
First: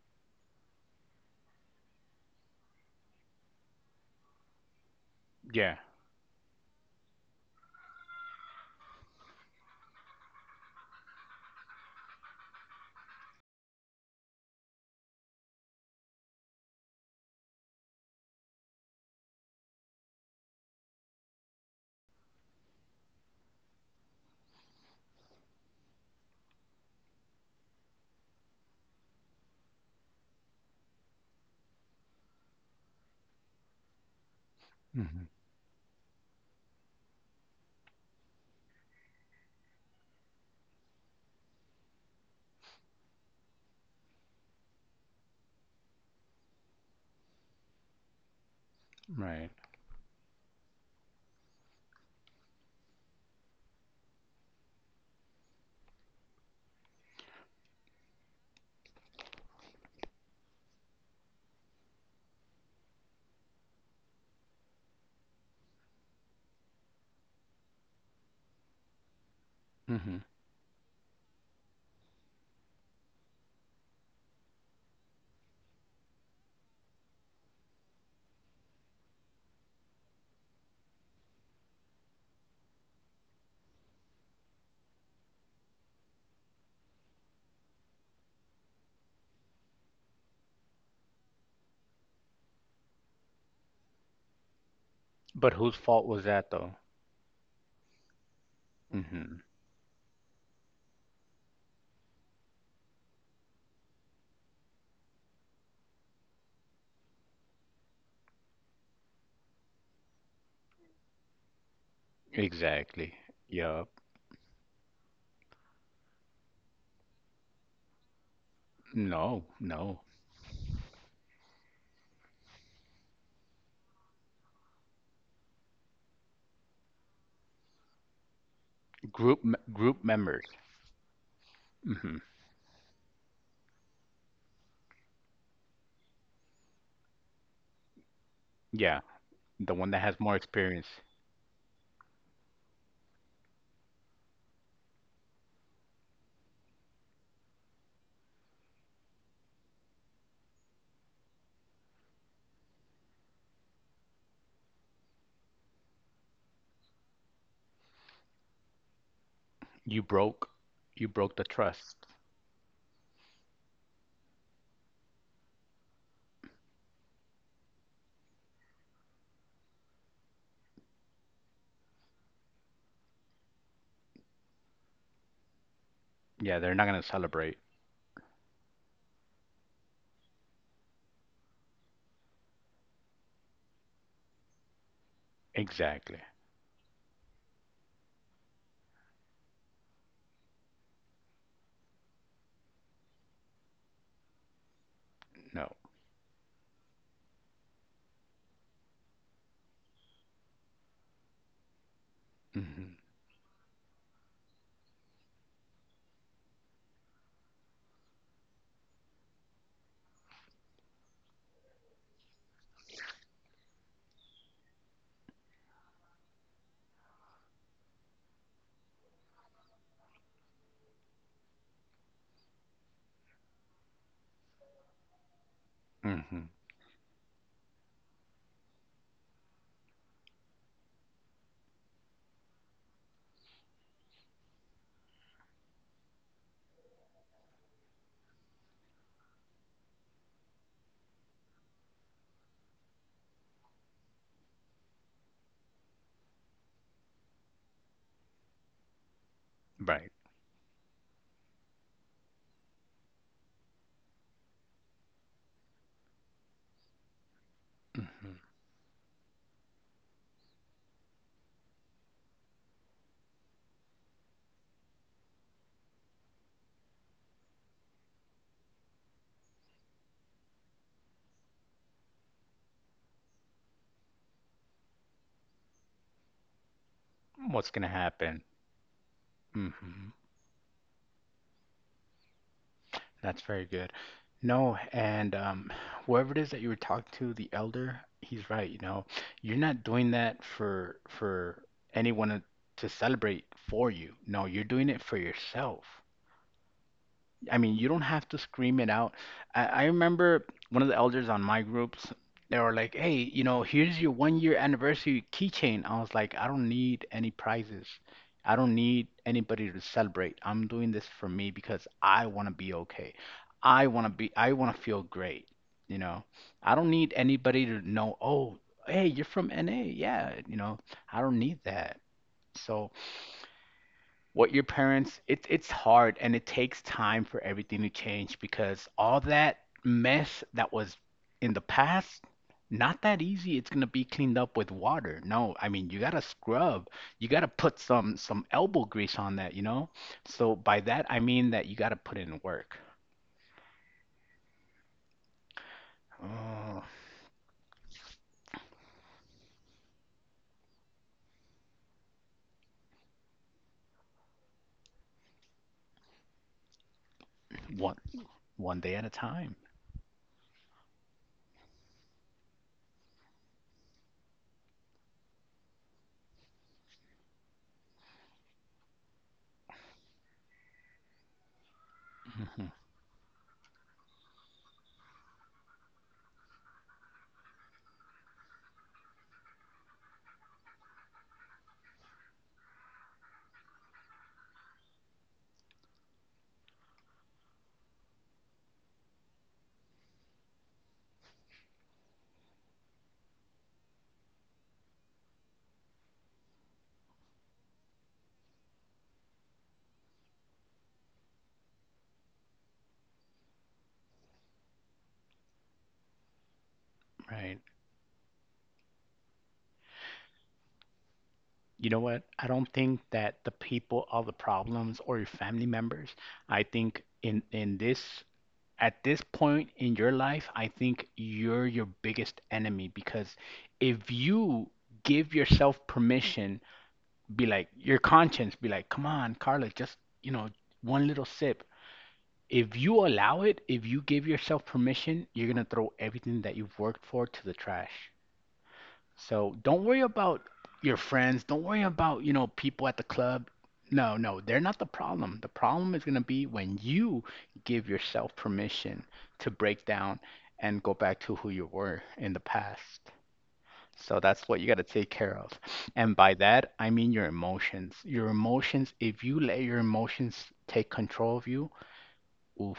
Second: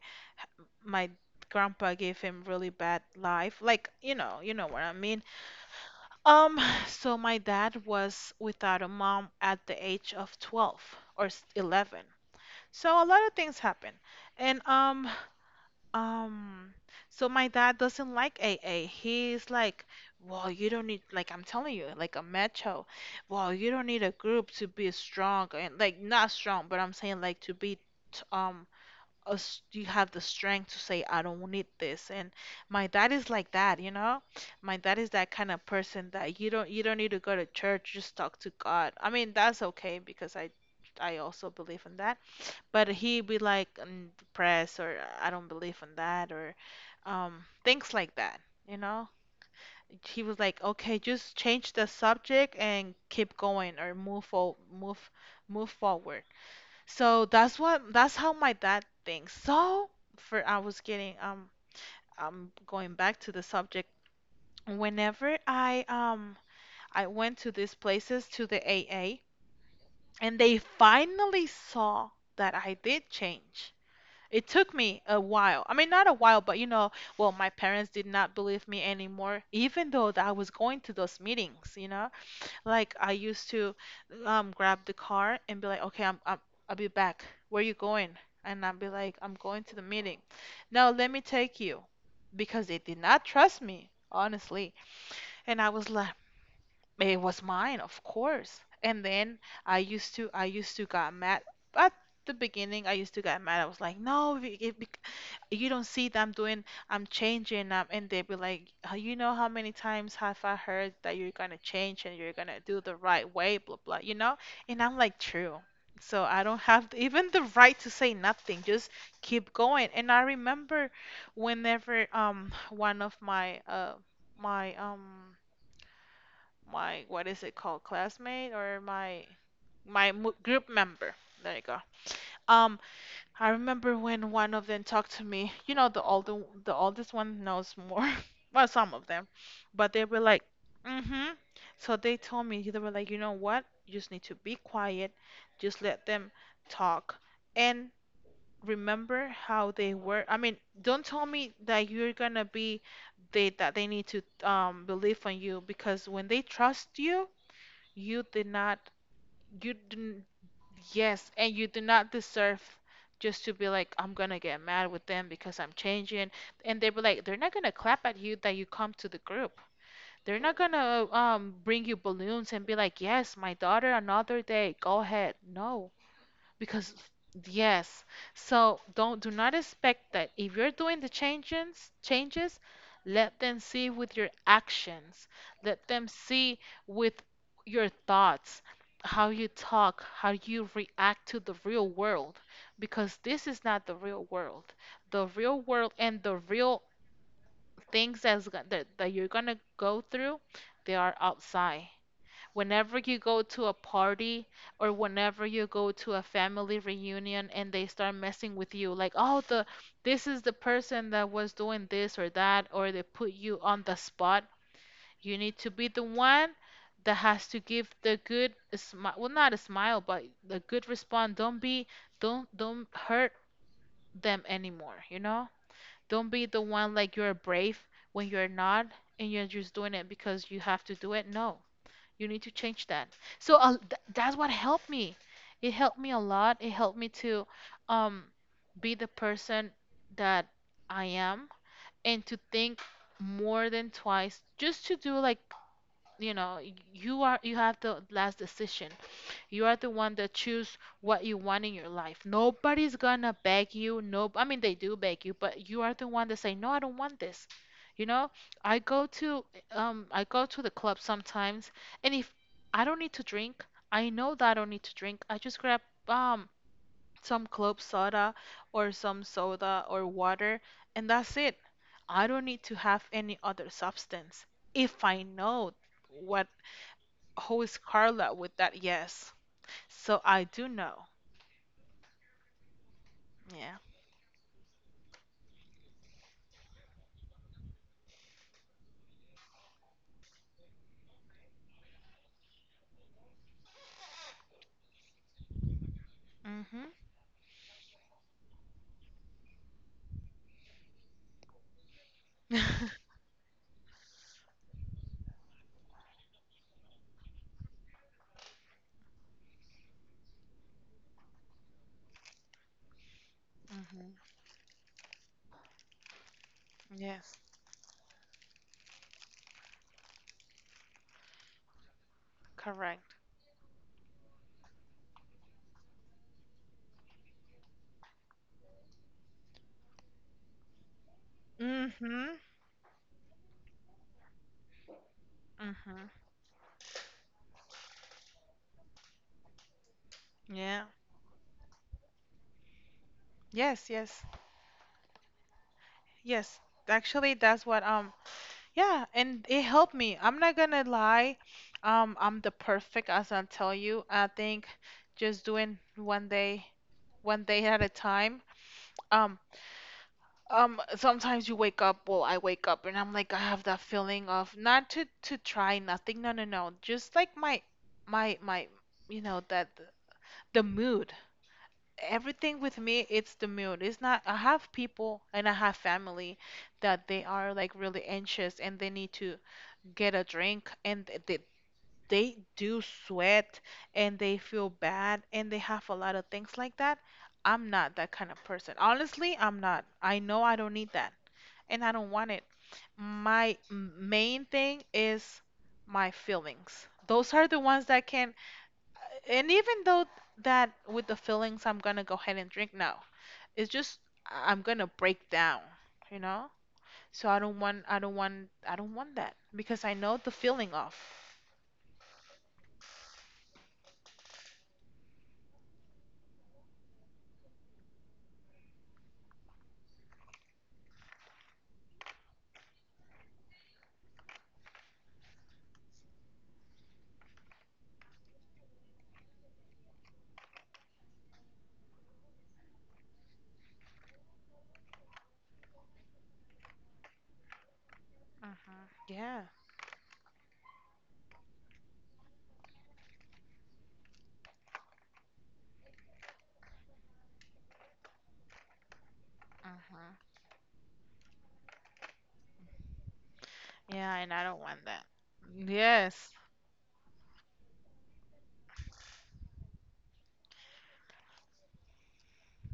my grandpa gave him really bad life. Like, you know what I mean.
Yeah.
Um, so my dad was without a mom at the age of 12 or s- 11. So a lot of things happen. And um so my dad doesn't like A. A. He's like, "Well, you don't need like I'm telling you, like a macho. Well, you don't need a group to be strong and like not strong, but I'm saying like to be t- us you have the strength to say I don't need this. And my dad is like that, you know. My dad is
Mhm.
that kind of person that you don't need to go to church, just talk to God. I mean, that's okay because I also believe in that, but he be like mm, depressed or I don't believe in that or things like that, you know.
Right.
He was like, okay, just change the subject and keep going or move move forward. So that's what that's how my dad thinks. So for I was getting I'm going back to the subject. Whenever I went to these places to the AA
Mhm.
and they finally saw that I did change. It took me a while. I mean, not a while, but you know, well, my parents did not believe me anymore, even though that I was going to those meetings, you know. Like I used to grab the car and be like, okay, I'll be back. Where you going? And I'll be like, I'm going to the meeting. Now let me take you. Because they did not trust me, honestly.
But
And I
whose
was
fault
like,
was that, though?
it was mine, of course. And then
Mhm.
I used to got mad at the beginning. I used to get mad. I was like, no, if, bec- you don't see that I'm changing, and they'd be like, you know how many times have I heard that you're gonna change and you're gonna do the
Exactly.
right way, blah
Yeah.
blah, you know? And I'm like, true. So I don't have th- even the right to say nothing. Just
No,
keep going.
no.
And I remember whenever one of my my um my what is it called classmate or
Group
my mo-
members.
group member there you go.
Hmm.
um I remember when one of them talked to me, you know, the oldest one knows more. Well, some
Yeah,
of them,
the one
but
that
they
has
were
more
like,
experience.
mm-hmm, so they told me. They were like, you know what, you just need to be quiet, just let them talk and remember how they were. I mean, don't tell me that you're gonna be they that they need to believe on you because when they trust you, you did not, you
You
didn't,
broke, you
yes,
broke the
and you do
trust.
not deserve just to be like, I'm gonna get mad with them because I'm changing. And they were like, they're not gonna clap at you that you come to the group. They're not gonna bring you balloons and be like, yes, my daughter, another day, go ahead. No.
Yeah, they're not
Because
gonna celebrate.
yes, so don't do not expect that if you're doing the changes, let them see with your actions. Let them
Exactly.
see with your thoughts, how you talk, how you react to the real world, because this is not the real world. The real
No.
world and the real things that's, go- that you're gonna go through, they are outside
Hmm.
whenever you go to a party or whenever you go to a family reunion and they start messing with you like oh the this is the person that was doing this or that, or they put you on the spot. You need to be the one that has to give the good smile, well, not a smile, but the good response. Don't be don't hurt them anymore, you know. Don't
Hmm.
be the one like you're brave when you're not and you're just doing it because you have to do it. No, you need to change that. So th that's what helped me. It helped me a lot. It helped me to um be the person that I am and to think more than twice just to do like, you know, you are you have the last decision. You are the
Right.
one that choose what you want in your life. Nobody's gonna beg you. No, I mean they do beg you, but you are the one that say, "No, I don't want this." You know,
Hmm.
I go to I go to the club sometimes, and if I don't need to drink, I know that I don't need to drink. I just grab um some club soda or some soda or water, and that's it. I don't need to have any other substance. If I know what who
What's
is
gonna
Carla
happen?
with that yes.
Hmm.
So I do know.
That's very
Yeah.
good. No, and whoever it is that you were talking to, the elder, he's right. You know, you're not doing that for anyone to celebrate for you. No, you're doing it for yourself.
Mhm.
I mean, you don't have to scream it out. I remember one of the elders on my groups, they were
Mhm.
like, hey, you know, here's your one year anniversary keychain. I was like, I don't need any prizes. I don't need anybody to celebrate. I'm doing this for me because I want to be okay. I want to be, I want to feel great. You know, I don't need
Yes.
anybody to know, oh, hey, you're from NA. Yeah, you know, I don't need that. So
Correct.
what your parents, it's hard, and it takes time for everything to change, because all that mess that was in the past,
Mhm.
not that easy, it's going to be cleaned up with water. No, I mean, you got
Mhm.
to scrub. You got to put some elbow grease on that, you know. So by
Yeah.
that, I mean that you got to put in work.
Yes, yes. Yes.
Oh,
Actually, that's what yeah, and it helped me. I'm not gonna lie. I'm the perfect as I tell you. I think just doing one day at a
one
time.
one day at a
Um,
time.
Sometimes you wake up, well, I wake up and I'm like, I have that feeling of not to to try nothing. No, no, no. Just like my, you know, that the mood. Everything
Mhm.
with me, it's the mood. It's not, I have people and I have family that they are like really anxious and they need to get a drink and they do sweat and they feel bad and they have a lot of things like that. I'm not that kind of person. Honestly, I'm not. I know I don't need that and I don't want it. My m- main thing is my feelings. Those are the ones that can, and even though that with the feelings, I'm gonna go ahead and drink now. It's just I- I'm gonna break down, you know? So
Right.
I don't want that because I know the feeling of.
You know what, I don't think that the people, all the problems, or your family members, I think in this, at this point in your life, I think you're your biggest enemy, because if you give yourself permission, be like your conscience, be like, come on, Carla, just, you know, one little sip. If you allow it, if you give yourself permission, you're going to throw everything that you've worked for to the trash.
Hmm. Yeah.
So don't worry about your friends. Don't worry about, you know, people at the club. No, no, they're not the problem. The problem is going to be when you give yourself permission to break down
Hmm.
and go back to who you were in the past. So
Yeah, and
that's
I
what
don't
you got to
want that.
take care of. And by
Yes.
that, I mean your emotions. Your emotions, if you let your emotions take control of you, oof,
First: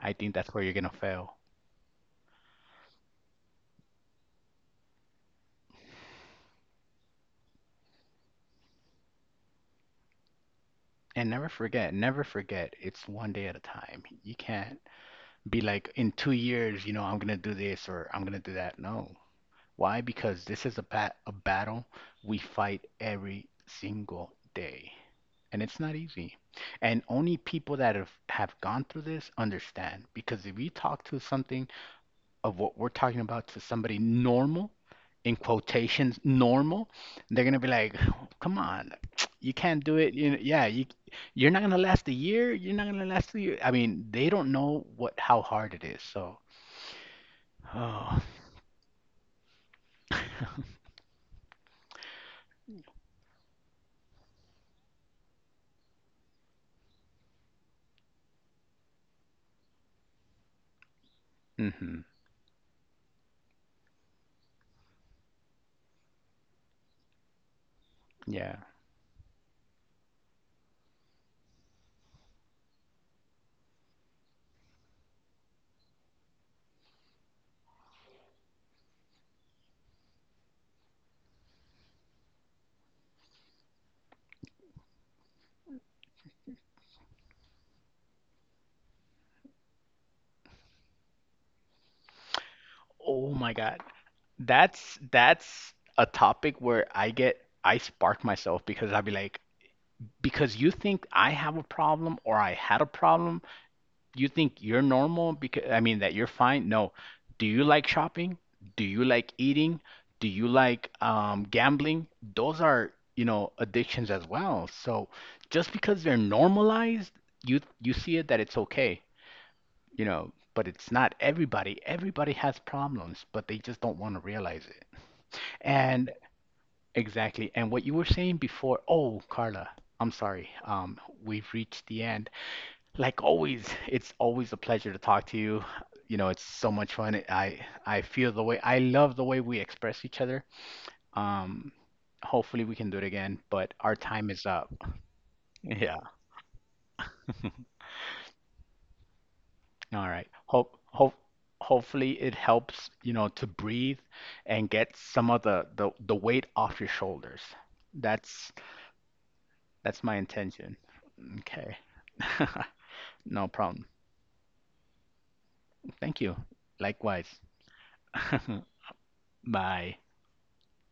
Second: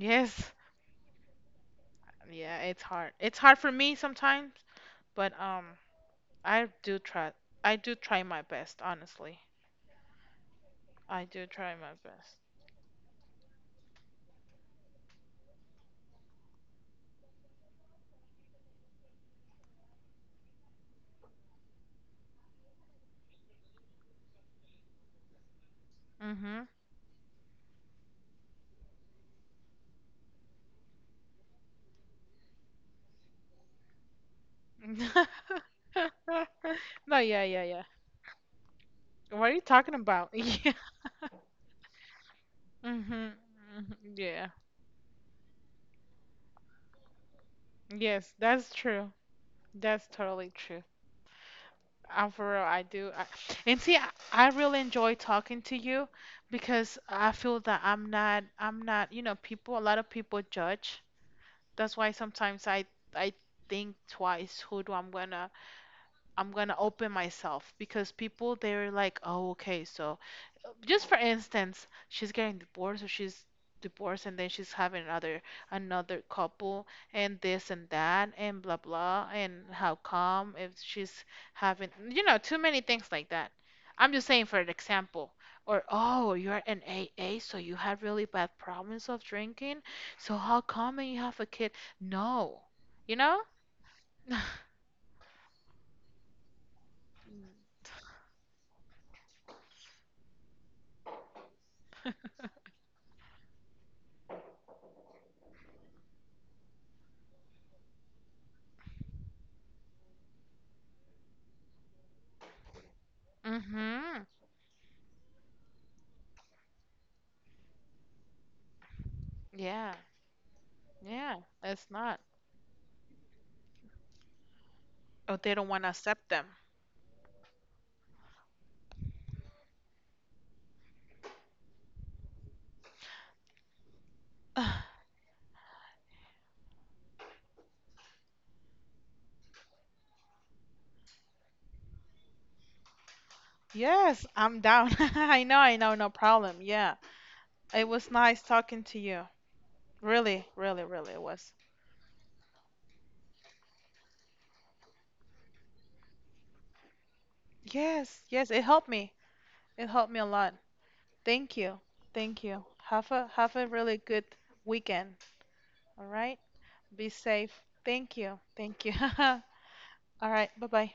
I think that's where you're going to fail.
Yeah, it's hard. It's hard for me sometimes, but I do try. I do try my best, honestly. I
And
do
never
try my
forget, never
best.
forget, it's one day at a time. You can't be like, in 2 years, you know, I'm gonna do this or I'm gonna do that. No. Why? Because this is a battle we fight every single day, and it's not easy.
Mhm.
And only people that have gone through this understand. Because if you talk to something of what we're talking about to somebody normal, in quotations, normal,
No, yeah,
they're gonna
yeah,
be
yeah.
like, "Come on,
What
you
are you
can't
talking
do it."
about?
You know, yeah,
Yeah.
you're not gonna last a year. You're not gonna
Mhm.
last a year. I
Mhm,
mean, they
yeah.
don't know what how hard it is. So. Oh,
Yes, that's true. That's totally true. I'm for real, I do. And see, I really enjoy talking to you because I feel that I'm not, you know, people, a lot of people judge. That's
hmm,
why sometimes I think twice who do I'm gonna open myself because people
yeah.
they're like, oh, okay, so just for instance, she's getting divorced or she's divorced and then she's having another couple and this and that and blah blah and how come if she's having you know too many things like that. I'm just saying for an example. Or oh, you're an AA, so you had really bad problems of drinking. So how come you have a kid? No, you
Oh
know?
my God. That's a topic where I spark myself, because I'll be like, because you think I have a problem or I had a problem, you think you're normal, because I mean that you're fine. No. Do you like shopping? Do you like eating? Do you like gambling? Those are, you know, addictions
Mm-hmm.
as well. So just because they're normalized, you see it that it's okay.
Yeah.
You know, but it's not
Yeah,
everybody.
it's not.
Everybody has problems, but they just don't want to realize it.
Oh, they don't want to
And
accept them.
exactly. And what you were saying before, oh, Carla, I'm sorry. We've reached the end. Like always, it's always a
Ugh,
pleasure to talk to you. You know, it's so much fun. I feel the way I love the way we express each other. Um, Hopefully we can do it again, but our
yes,
time is
I'm
up.
down. I know,
Yeah.
no problem. Yeah. It was nice talking to you.
All right.
Really,
Hope
really, really,
hope
it was.
hopefully it helps, you know, to breathe and get some of the weight off your shoulders.
Yes, yes,
That's
it helped me. It
that's
helped me
my
a lot.
intention.
Thank you.
Okay.
Thank you.
No
Have a
problem.
really good weekend. All
Thank
right?
you.
Be
Likewise.
safe. Thank you. Thank you.
Bye.
All right. Bye-bye.